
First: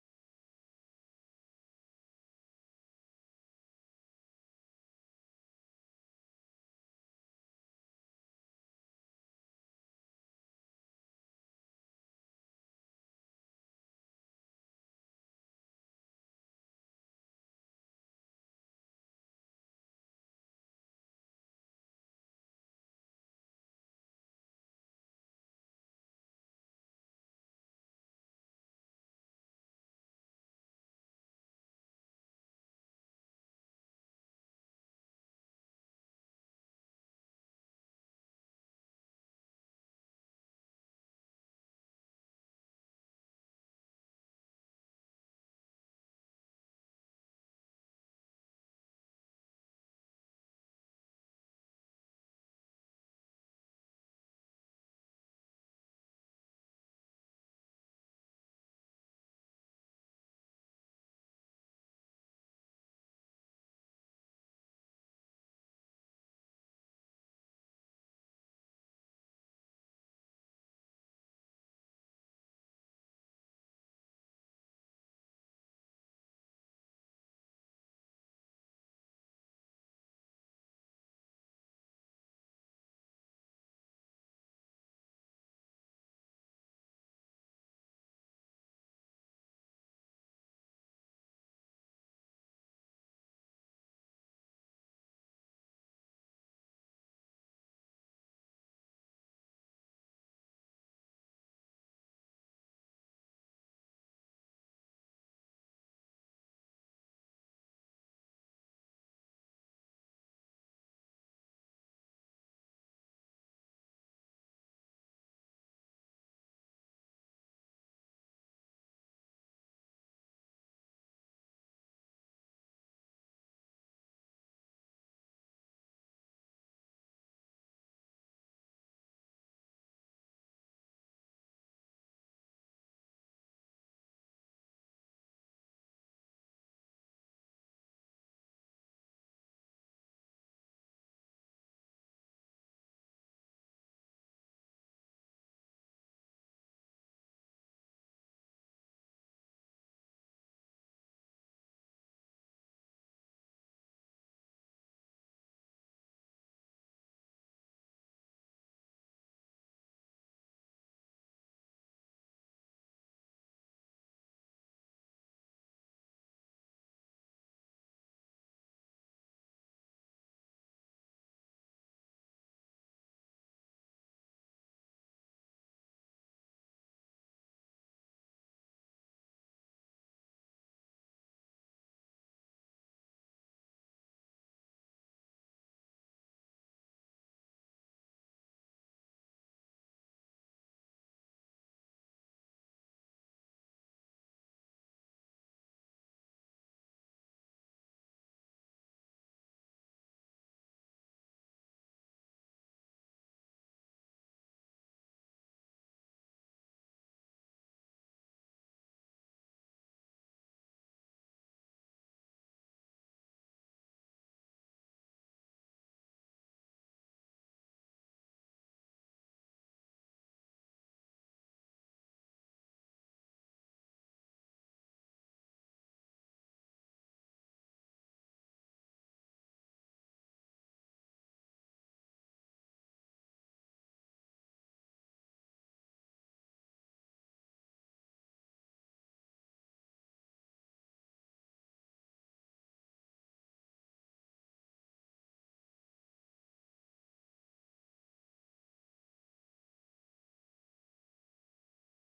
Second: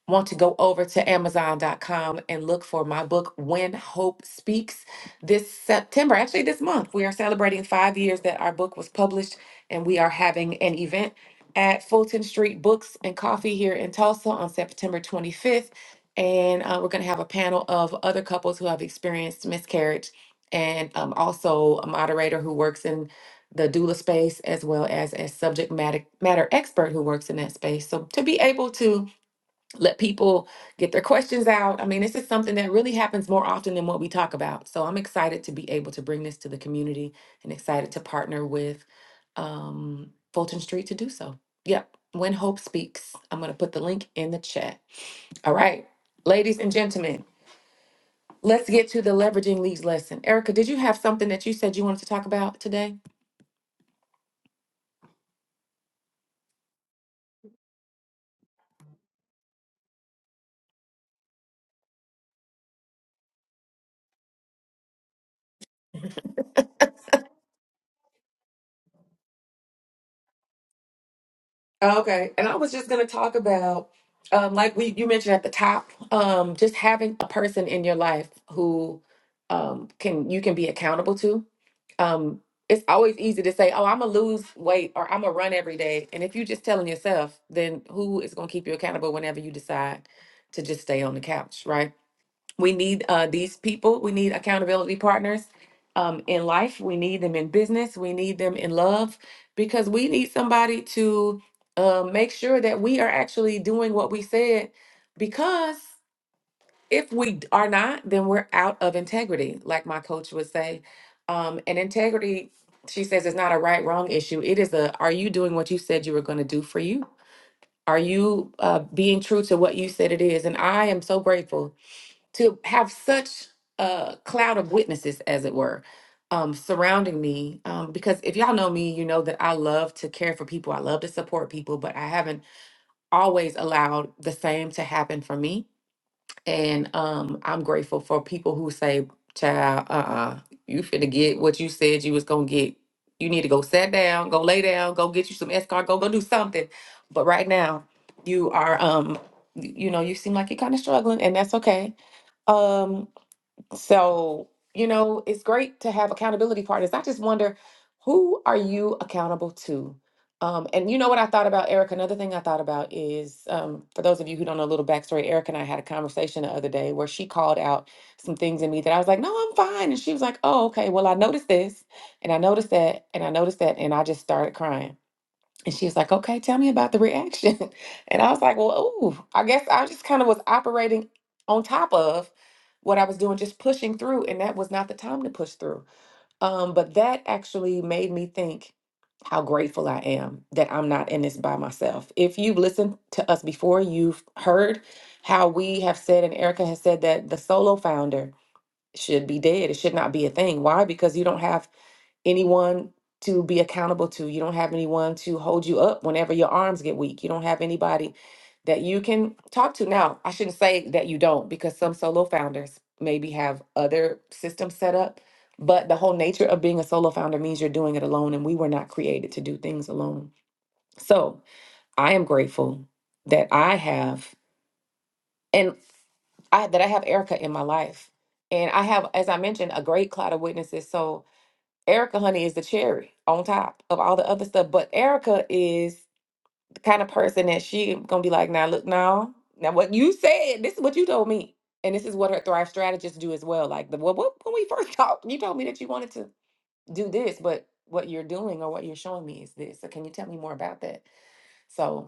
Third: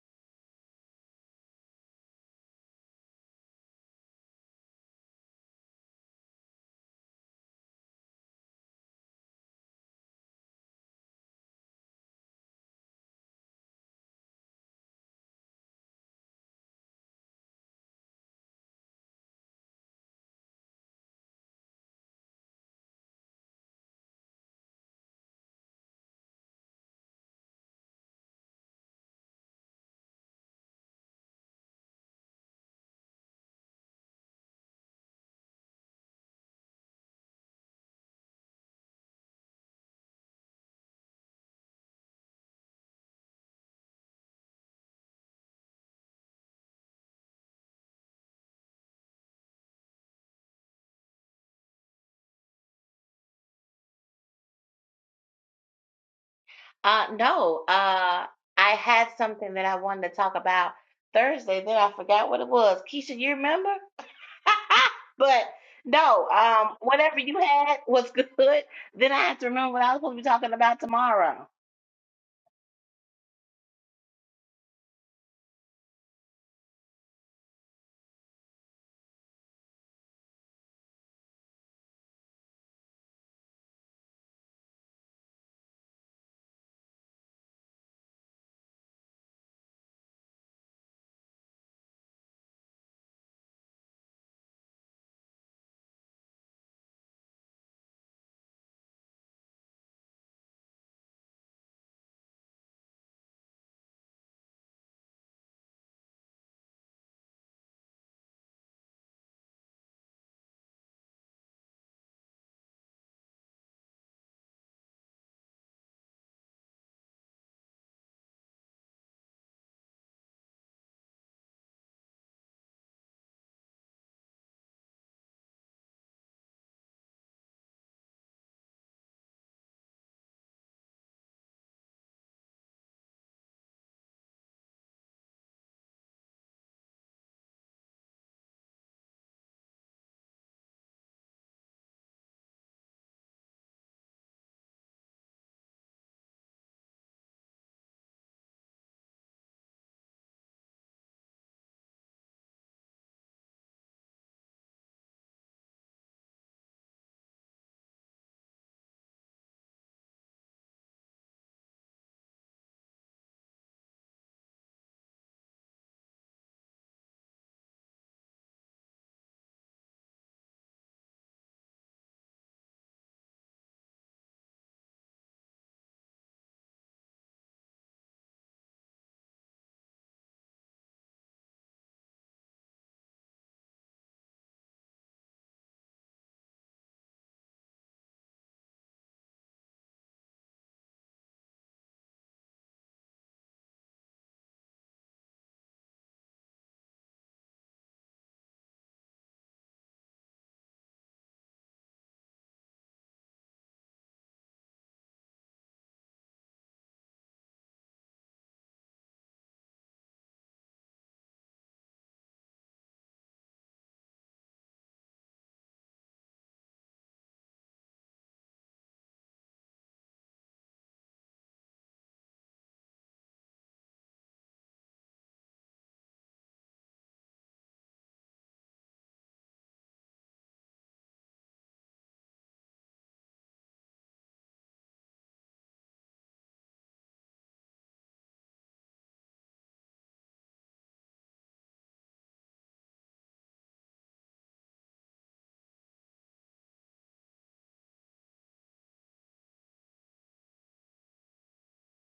S1: want to go over to Amazon.com and look for my book, When Hope Speaks, this September, actually this month, we are celebrating five years that our book was published, and we are having an event at Fulton Street Books and Coffee here in Tulsa on September 25th. And uh, we're going to have a panel of other couples who have experienced miscarriage and um, also a moderator who works in the doula space as well as a subject matter, matter expert who works in that space. So to be able to let people get their questions out. I mean, this is something that really happens more often than what we talk about. So I'm excited to be able to bring this to the community and excited to partner with um, Fulton Street to do so. Yep. When Hope Speaks, I'm going to put the link in the chat. All right. Ladies and gentlemen, let's get to the leveraging leads lesson. Erica, did you have something that you said you wanted to talk about today?
S2: Uh, no, uh, I had something that I wanted to talk about Thursday. Then I forgot what it was. Keisha, you remember? but no, um, whatever you had was good. Then I have to remember what I was supposed to be talking about tomorrow.
S1: Okay, and I was just going to talk about, um, like we you mentioned at the top, um, just having a person in your life who um, can you can be accountable to. Um, it's always easy to say, "Oh, I'm gonna lose weight" or "I'm gonna run every day," and if you're just telling yourself, then who is gonna keep you accountable whenever you decide to just stay on the couch, right? We need uh, these people. We need accountability partners um, in life. We need them in business. We need them in love because we need somebody to uh, make sure that we are actually doing what we said. Because if we d- are not, then we're out of integrity, like my coach would say. Um, and integrity, she says, is not a right wrong issue. It is a are you doing what you said you were going to do for you? Are you uh, being true to what you said it is? And I am so grateful to have such a cloud of witnesses, as it were, um, surrounding me. Um, because if y'all know me, you know that I love to care for people, I love to support people, but I haven't always allowed the same to happen for me. And um, I'm grateful for people who say, child, uh-uh, you finna get what you said you was gonna get. You need to go sit down, go lay down, go get you some escort, go go do something. But right now, you are um, y- you know, you seem like you're kind of struggling, and that's okay. Um, so, you know, it's great to have accountability partners. I just wonder who are you accountable to? Um, and you know what I thought about Eric? Another thing I thought about is um, for those of you who don't know a little backstory, Eric and I had a conversation the other day where she called out some things in me that I was like, no, I'm fine. And she was like, oh, okay, well, I noticed this and I noticed that and I noticed that. And I just started crying. And she was like, okay, tell me about the reaction. And I was like, well, ooh, I guess I just kind of was operating on top of what I was doing, just pushing through. And that was not the time to push through. Um, but that actually made me think how grateful I am that I'm not in this by myself. If you've listened to us before, you've heard how we have said, and Erica has said that the solo founder should be dead. It should not be a thing. Why? Because you don't have anyone to be accountable to. You don't have anyone to hold you up whenever your arms get weak. You don't have anybody that you can talk to. Now, I shouldn't say that you don't because some solo founders maybe have other systems set up, but the whole nature of being a solo founder means you're doing it alone, and we were not created to do things alone. So I am grateful that I have and I that I have Erica in my life. And I have, as I mentioned, a great cloud of witnesses. So Erica, honey, is the cherry on top of all the other stuff. But Erica is the kind of person that she gonna be like, now look, now, now what you said, this is what you told me. And this is what her thrive strategists do as well. Like the what, what when we first talked, you told me that you wanted to do this, but what you're doing or what you're showing me is this. So can you tell me more about that? So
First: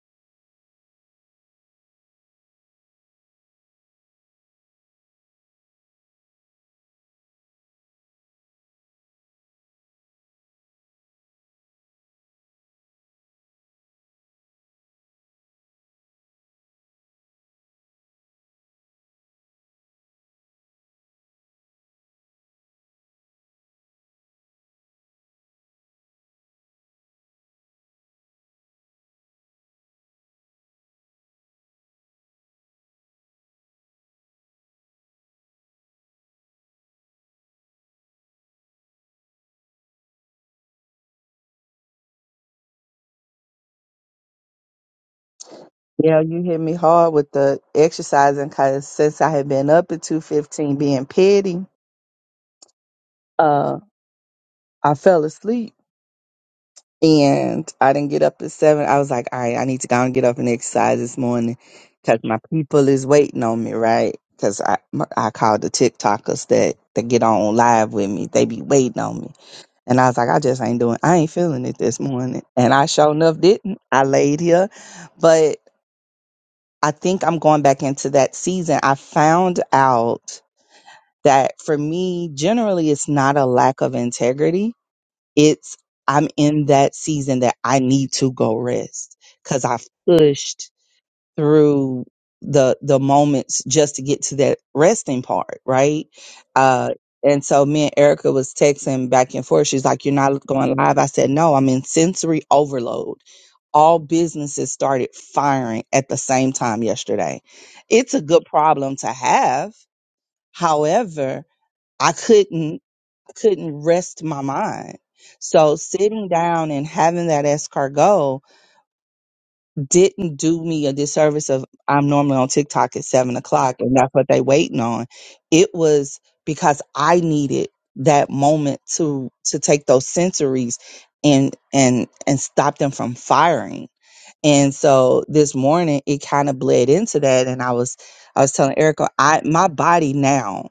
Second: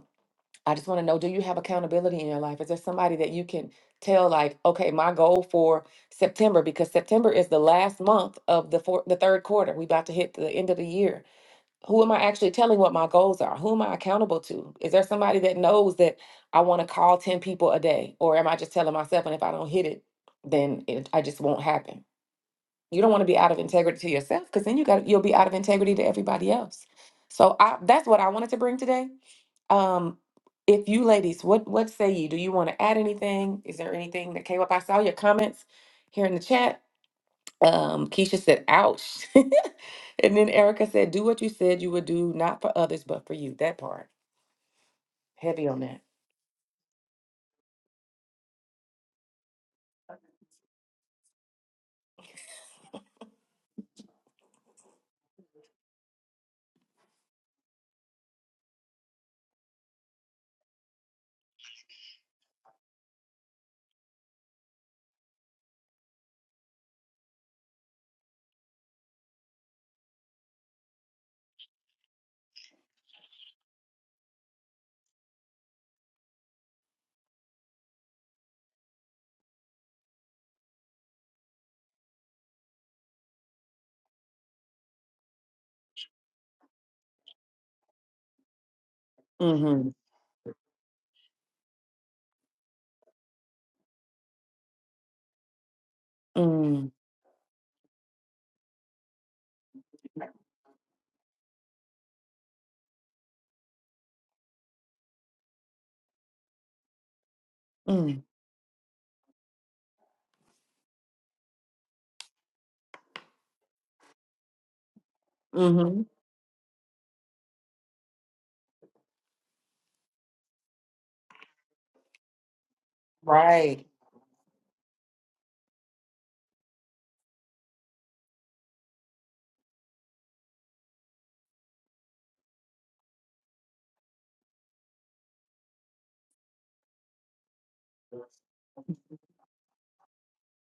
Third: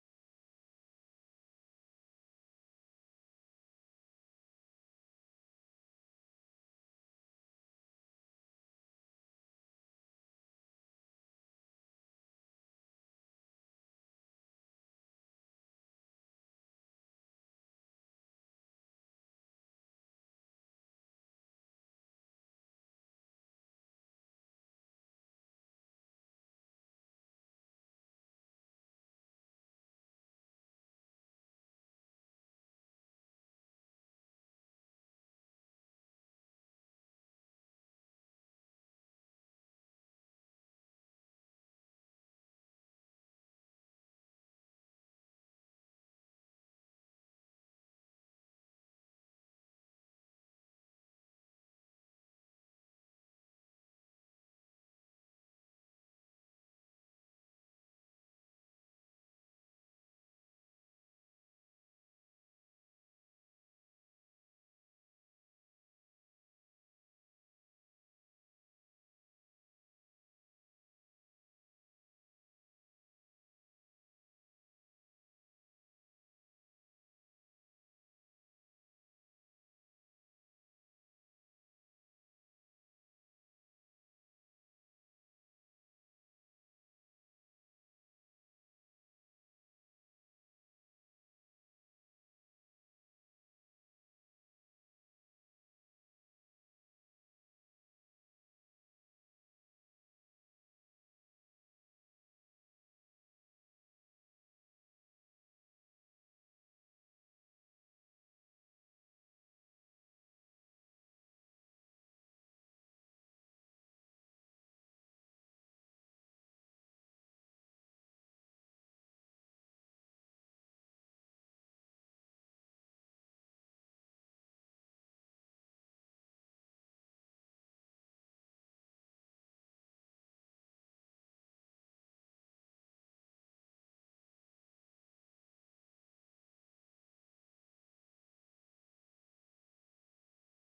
S1: I just want to know do you have accountability in your life? Is there somebody that you can tell like, okay, my goal for September because September is the last month of the four, the third quarter. We about to hit the end of the year. Who am I actually telling what my goals are? Who am I accountable to? Is there somebody that knows that I want to call 10 people a day or am I just telling myself and if I don't hit it, then it, I just won't happen? You don't want to be out of integrity to yourself because then you got you'll be out of integrity to everybody else. So I that's what I wanted to bring today. Um, if you ladies, what what say you? Do you want to add anything? Is there anything that came up? I saw your comments here in the chat. Um, Keisha said, "Ouch," and then Erica said, "Do what you said you would do, not for others, but for you." That part heavy on that.
S3: you know, you hit me hard with the exercising because since I had been up at two fifteen being petty, uh, I fell asleep and I didn't get up at seven. I was like, all right, I need to go and get up and exercise this morning because my people is waiting on me, right? Because I my- I called the TikTokers that that get on live with me. They be waiting on me, and I was like, I just ain't doing. I ain't feeling it this morning, and I sure enough didn't. I laid here, but I think I'm going back into that season. I found out that for me, generally, it's not a lack of integrity. It's I'm in that season that I need to go rest because I've
S1: Mm-hmm.
S3: pushed through the the moments just to get to that resting part, right?
S1: Mm.
S3: Uh and so me and Erica was texting back and forth. She's like, You're not going live. I said, No, I'm in sensory overload. All businesses started firing at the same time yesterday. It's a
S1: Mm.
S3: good problem to have. However, I couldn't I couldn't rest my mind. So
S1: Mm-hmm.
S3: sitting down and having that escargot didn't do me a disservice of I'm normally on TikTok at seven o'clock
S1: Right.
S3: and that's what they waiting on. It was because I needed that moment to to take those sensories and and and stop them from firing. And so this morning it kind of bled into that and I was I was telling Erica I my body now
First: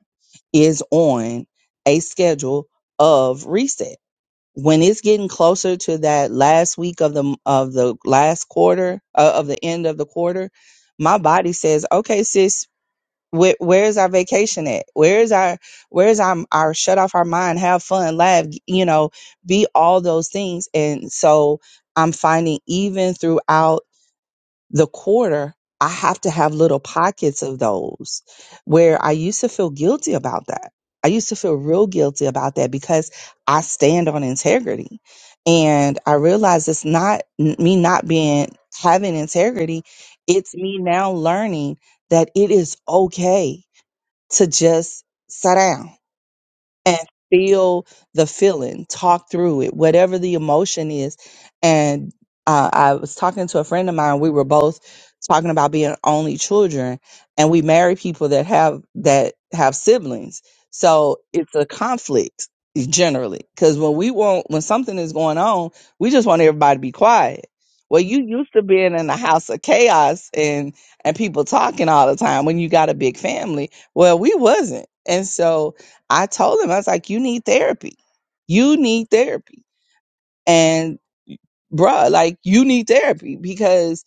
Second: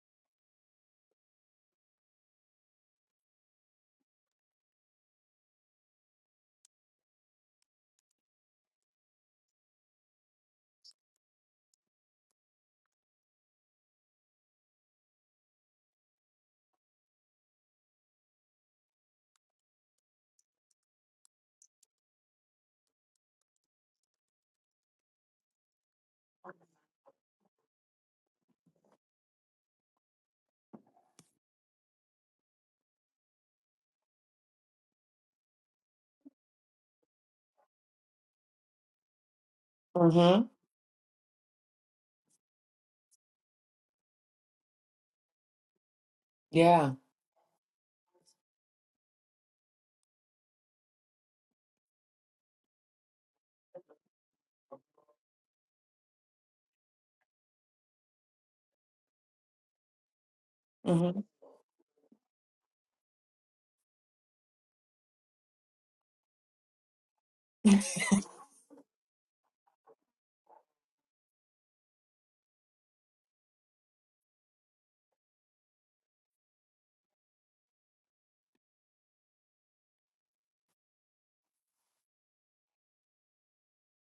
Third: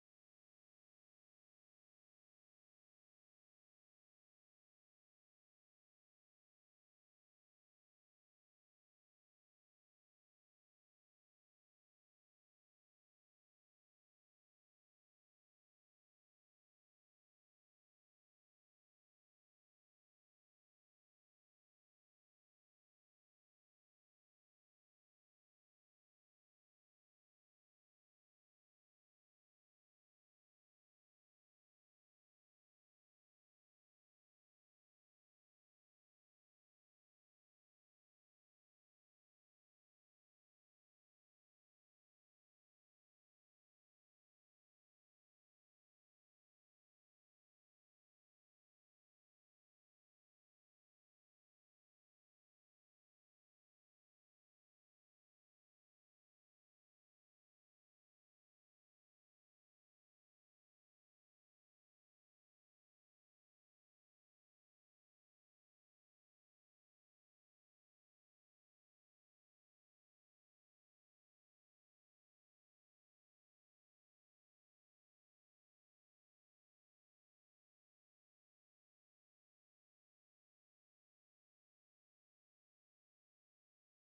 S3: is on a schedule of resets when it's getting closer to that last week of the of the last quarter uh, of the end of the quarter my body says okay sis where, where's our vacation at where's our where's our, our shut off our mind have fun laugh you know be all those things and so i'm finding even throughout the quarter, I have to have little pockets of those where I used to feel guilty about that. I used to feel real guilty about that because I stand on integrity. And I realize it's not n- me not being having integrity,
S1: Mm-hmm.
S3: it's me now learning that it is okay to just sit down
S1: Yeah.
S3: and feel the feeling, talk through it, whatever the emotion is. And uh, I was talking to a friend of mine. We were both talking about being only children, and we marry people that have that have siblings. So
S1: Mm-hmm.
S3: it's a conflict generally because when we want when something is going on, we just want everybody to be quiet. Well, you used to being in a house of chaos and and people talking all the time when you got a big family. Well, we wasn't, and so I told him, I was like, you need therapy. You need therapy. And bruh, like you need therapy because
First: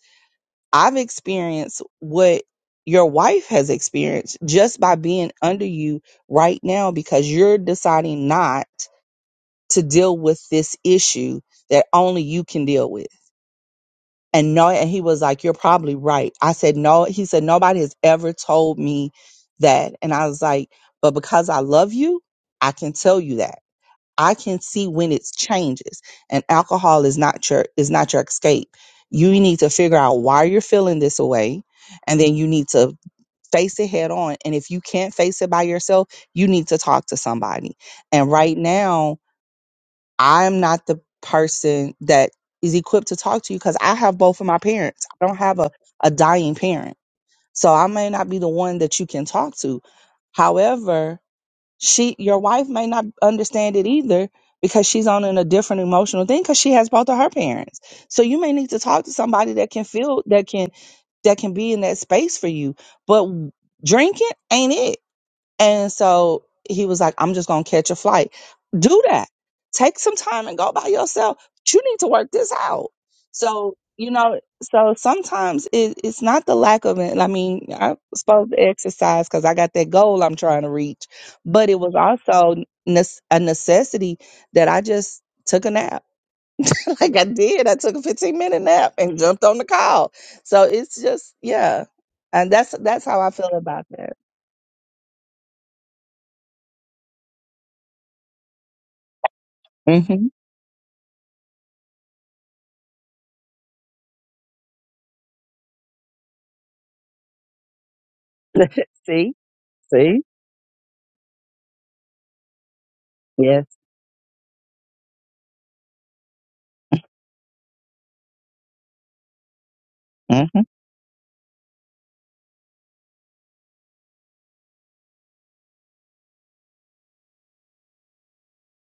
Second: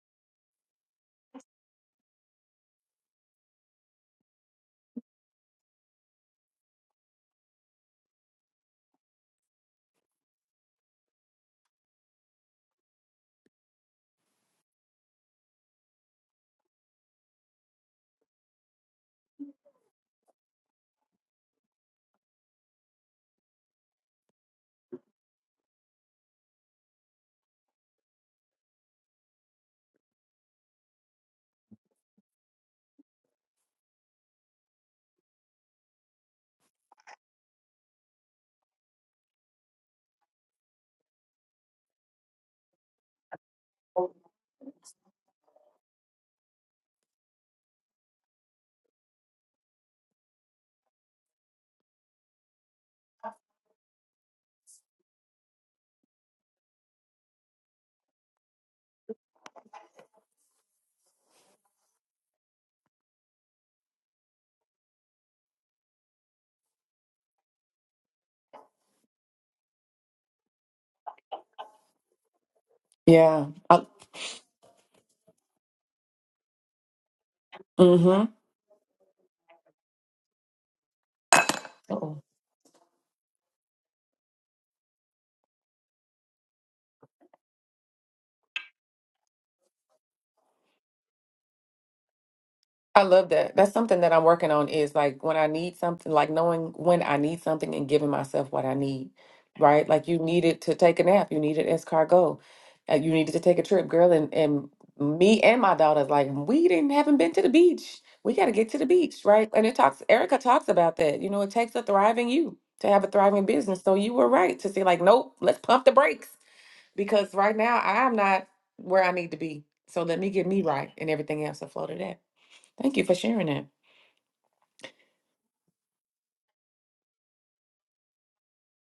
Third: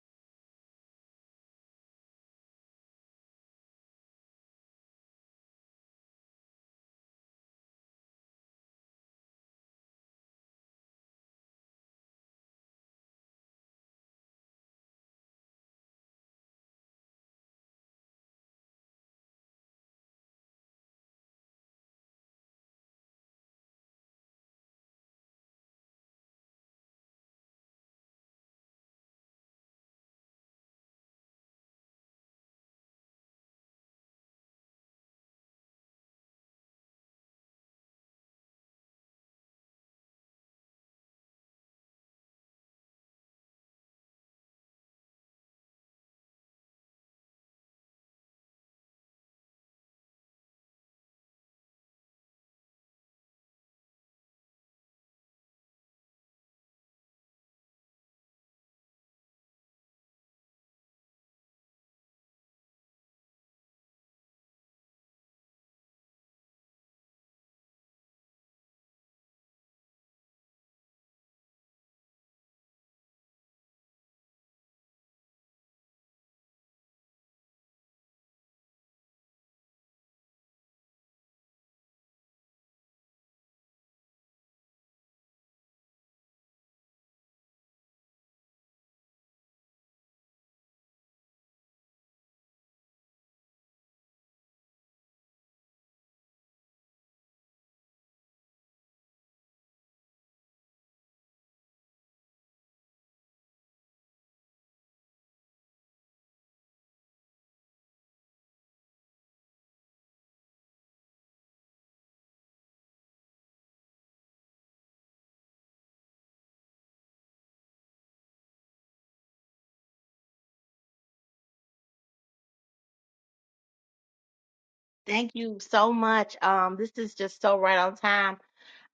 S3: I've experienced what your wife has experienced just by being under you right now because you're deciding not to deal with this issue that only you can deal with. And no, and he was like, You're probably right. I said, No, he said, Nobody has ever told me that. And I was like, But because I love you, I can tell you that I can see when it's changes and alcohol is not your is not your escape. You need to figure out why you're feeling this way and then you need to face it head on and if you can't face it by yourself, you need to talk to somebody. And right now, I'm not the person that is equipped to talk to you cuz I have both of my parents. I don't have a a dying parent. So I may not be the one that you can talk to. However, she your wife may not understand it either because she's on in a different emotional thing because she has both of her parents so you may need to talk to somebody that can feel that can that can be in that space for you but drinking ain't it and so he was like, I'm just going to catch a flight. Do that. Take some time and go by yourself. But you need to work this out.
S1: Yeah.
S3: So,
S1: Uh,
S3: you know, so sometimes it, it's not the lack of it. I mean, I'm
S1: mm-hmm.
S3: supposed to exercise because I got that goal I'm trying to reach, but it was also nes- a necessity that I just took a nap. like I did. I took a 15 minute nap and jumped on the call. So it's just, yeah. And that's, that's
S1: I
S3: how I
S1: love
S3: feel
S1: that. That's
S3: about
S1: something that
S3: that.
S1: I'm working on is like when I need something, like knowing when I need something and giving myself what I need, right? Like you
S3: hmm
S1: needed to take a nap, you needed escargot, uh, you needed to take a trip, girl. And, and me and my daughter's like, we didn't haven't been to the beach. We got to get to the beach,
S3: See?
S1: right? And it talks,
S3: See?
S1: Erica talks about that. You know, it takes a thriving you to have a thriving
S3: Yes.
S1: business. So you were right to say like, nope, let's pump the brakes because right now I'm not where I need to be. So let me get
S3: Mm-hmm.
S1: me right and everything else will flow to that. Thank you for sharing that.
S2: Thank you so much. Um, this is just so right on time.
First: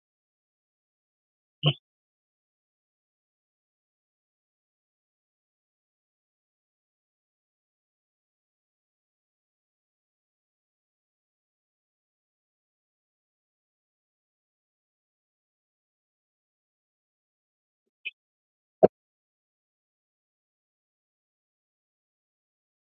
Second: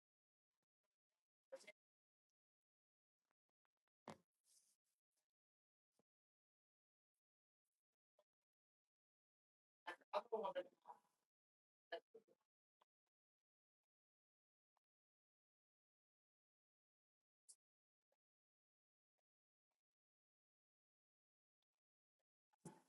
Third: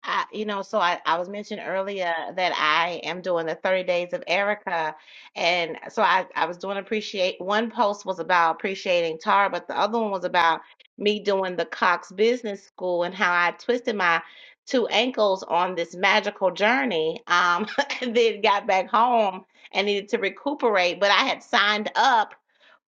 S2: I, you know, so I, I was mentioned earlier that I am doing the 30 days of Erica. And so I, I was doing appreciate one post was about appreciating Tara, but the other one was about me doing the Cox Business School and how I twisted my two ankles on this magical journey. Um, and then got back home and needed to recuperate, but I had signed up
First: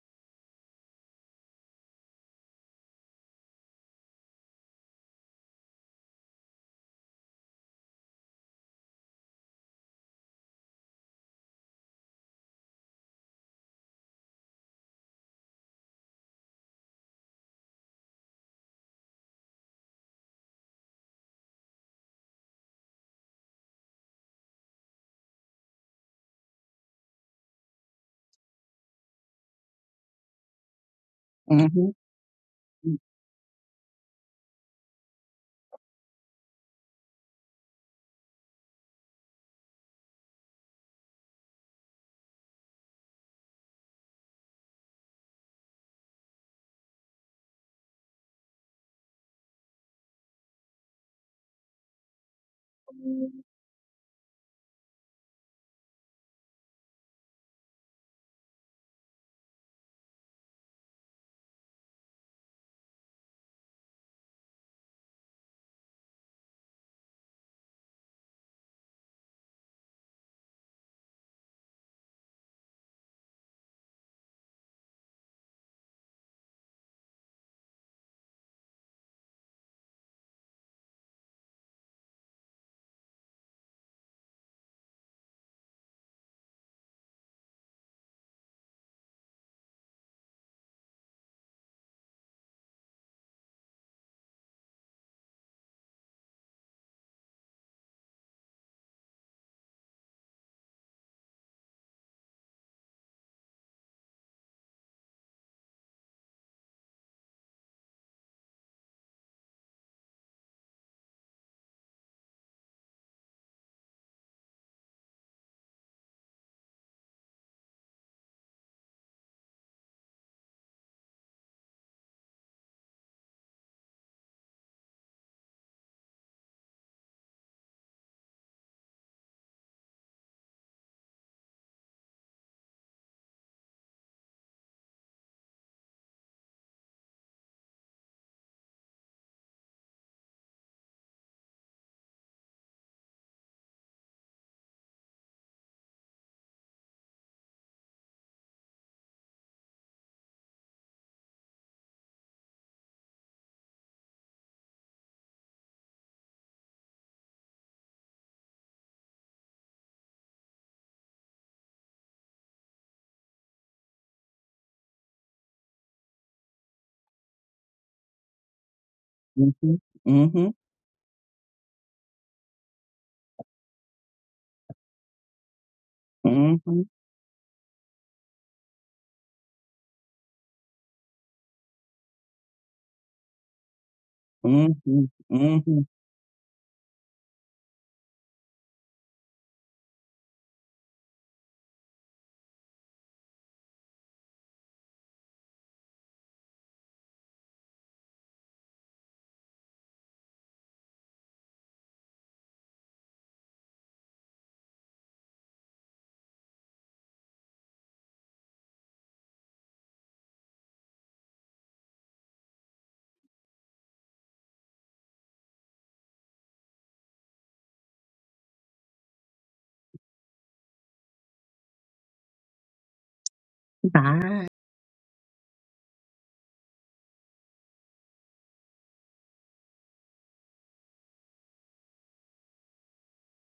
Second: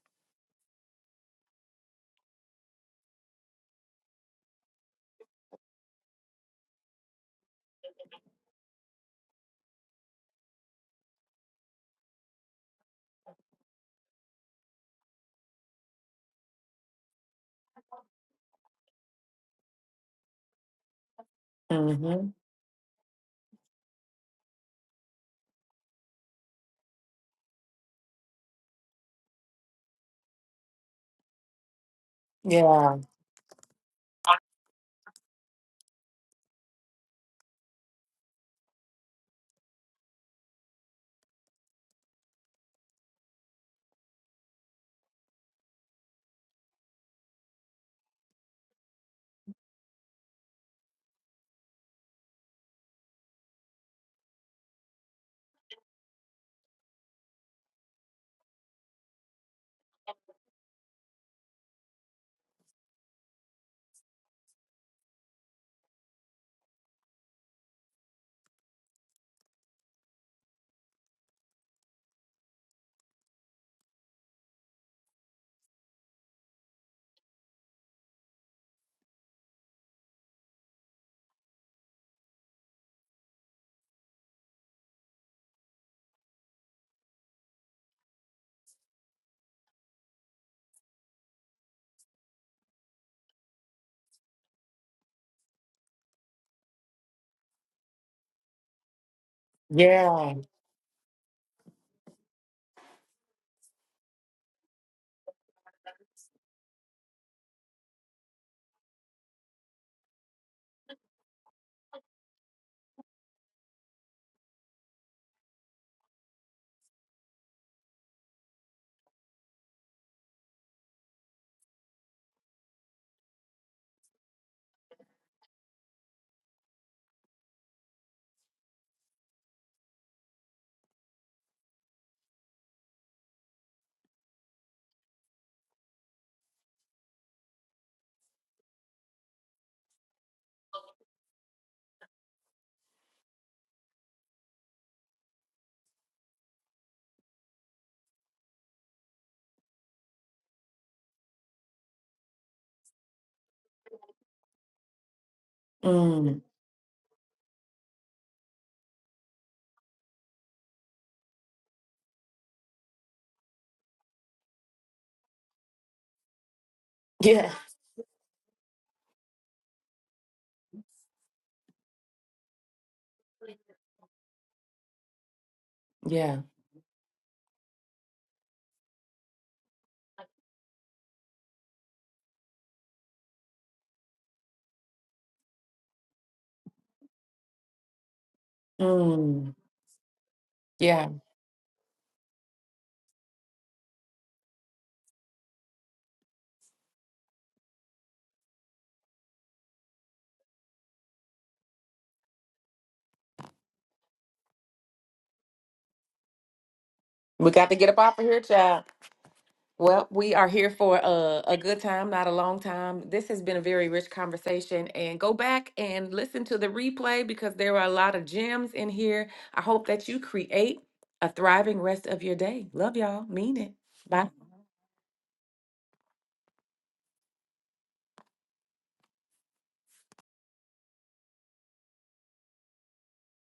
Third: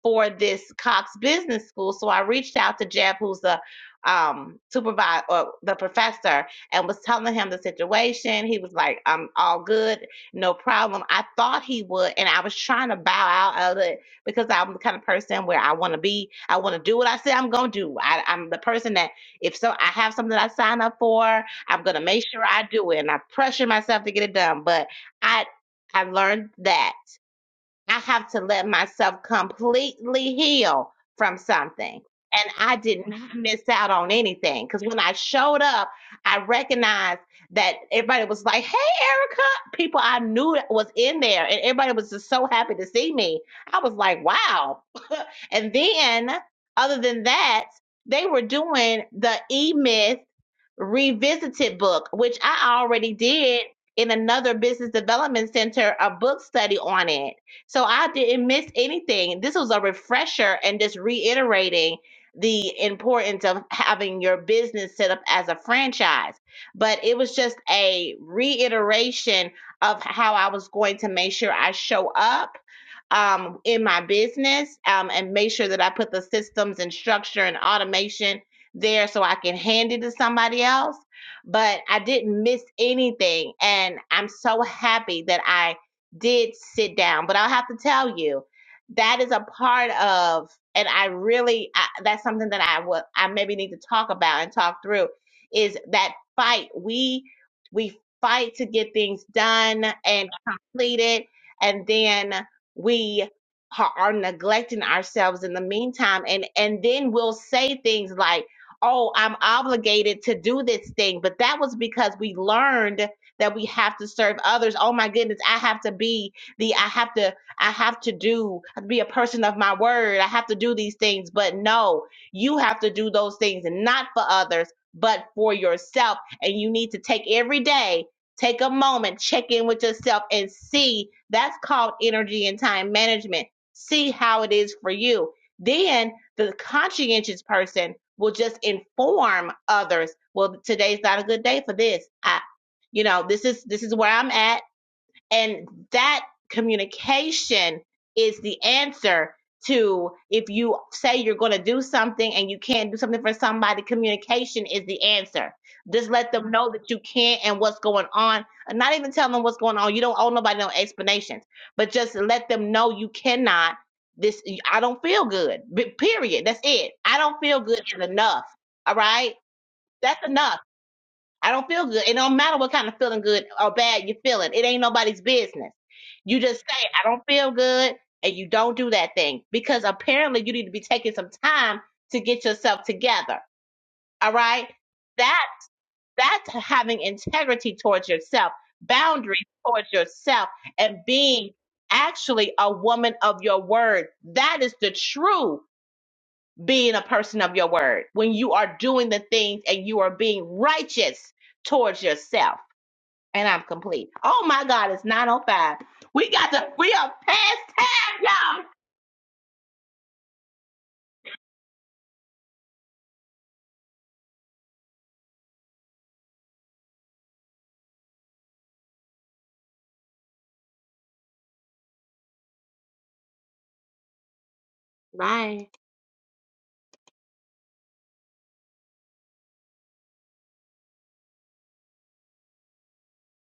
S2: for this Cox Business School. So I reached out to Jeb, who's the um, supervisor or the professor, and was telling him the situation. He was like, "I'm all good, no problem." I thought he would, and I was trying to bow out of it because I'm the kind of person where I want to be. I want to do what I say I'm gonna do. I, I'm the person that if so, I have something I sign up for, I'm gonna make
S1: hmm
S2: sure I do it, and I pressure myself to get it done. But I I learned that I have to let myself completely heal from
S3: Mm-hmm.
S2: something. And I
S1: Yeah.
S2: did not miss out on anything because when I showed up, I recognized that everybody was like, Hey, Erica. People I knew that was in there, and everybody was just so happy to see me. I was like, Wow. and then, other than that, they were doing the e myth revisited book, which I already
S3: Mm-hmm.
S2: did in another business development center, a book study on it. So I didn't miss anything. This was a refresher and just reiterating the importance of having your business set up as a franchise. But it was just a reiteration of how I was going to make sure I show up um, in my business um, and make sure that I put the systems and structure and automation there so I can hand it to somebody else. But I didn't miss anything. And I'm so happy that I did sit down. But I'll have to tell you, that is a part of, and I really, I, that's something that I would, I maybe need to talk about and talk through is that fight. We, we fight to get things done and
S1: Yeah.
S2: completed. And then we are, are neglecting ourselves in the meantime. And, and then we'll say things like, oh, I'm obligated to do this thing. But that was because we learned that we have to serve others. Oh my goodness, I have to be the, I have to, I have to do, to be a person of my word. I have to do these things. But no, you have to do those things and not for others, but for yourself. And you need to take every day. Take a moment, check in with yourself and see that's called energy and time management. See how it is for you. Then the conscientious person will just inform others well today's not a good day for this i you know this is this is where i'm at and that communication is the answer to if you say you're going to do something and you can't do something for somebody, communication is the answer. Just let
S1: Mm.
S2: them know that you can't and what's going on. And Not even tell them what's going on. You don't owe nobody no explanations, but just let them know you cannot. This, I don't feel good. B- Period. That's it. I don't
S1: Yeah.
S2: feel good is enough. All right. That's
S3: Mm-hmm.
S2: enough I don't feel good. It don't matter what kind of feeling good or bad you're feeling. It ain't nobody's business. You
S1: Yeah.
S2: just
S3: Mm-hmm.
S2: say, I don't feel good, and you don't do that thing because apparently you need to be taking some time to get yourself together. All right.
S3: Mm-hmm.
S2: That
S3: Mm-hmm.
S2: that's having integrity towards yourself, boundaries
S1: Mm.
S2: towards yourself, and
S1: Yeah.
S2: being actually a woman of your word. That is the true being a person of your word when you are doing the things and you are being righteous towards yourself and I'm complete. Oh my God, it's 9:05. We got to. We are
S1: We got
S2: past
S1: to get up off
S2: time,
S1: of here,
S2: y'all.
S1: child. Well, we are here for a, a good time, not a long time. This has been a very rich conversation. And go back and listen to the replay because there are a lot of gems in here. I hope that you create a thriving rest of your day. Love y'all. Mean it. Bye.
S3: Hi.
S2: Bye.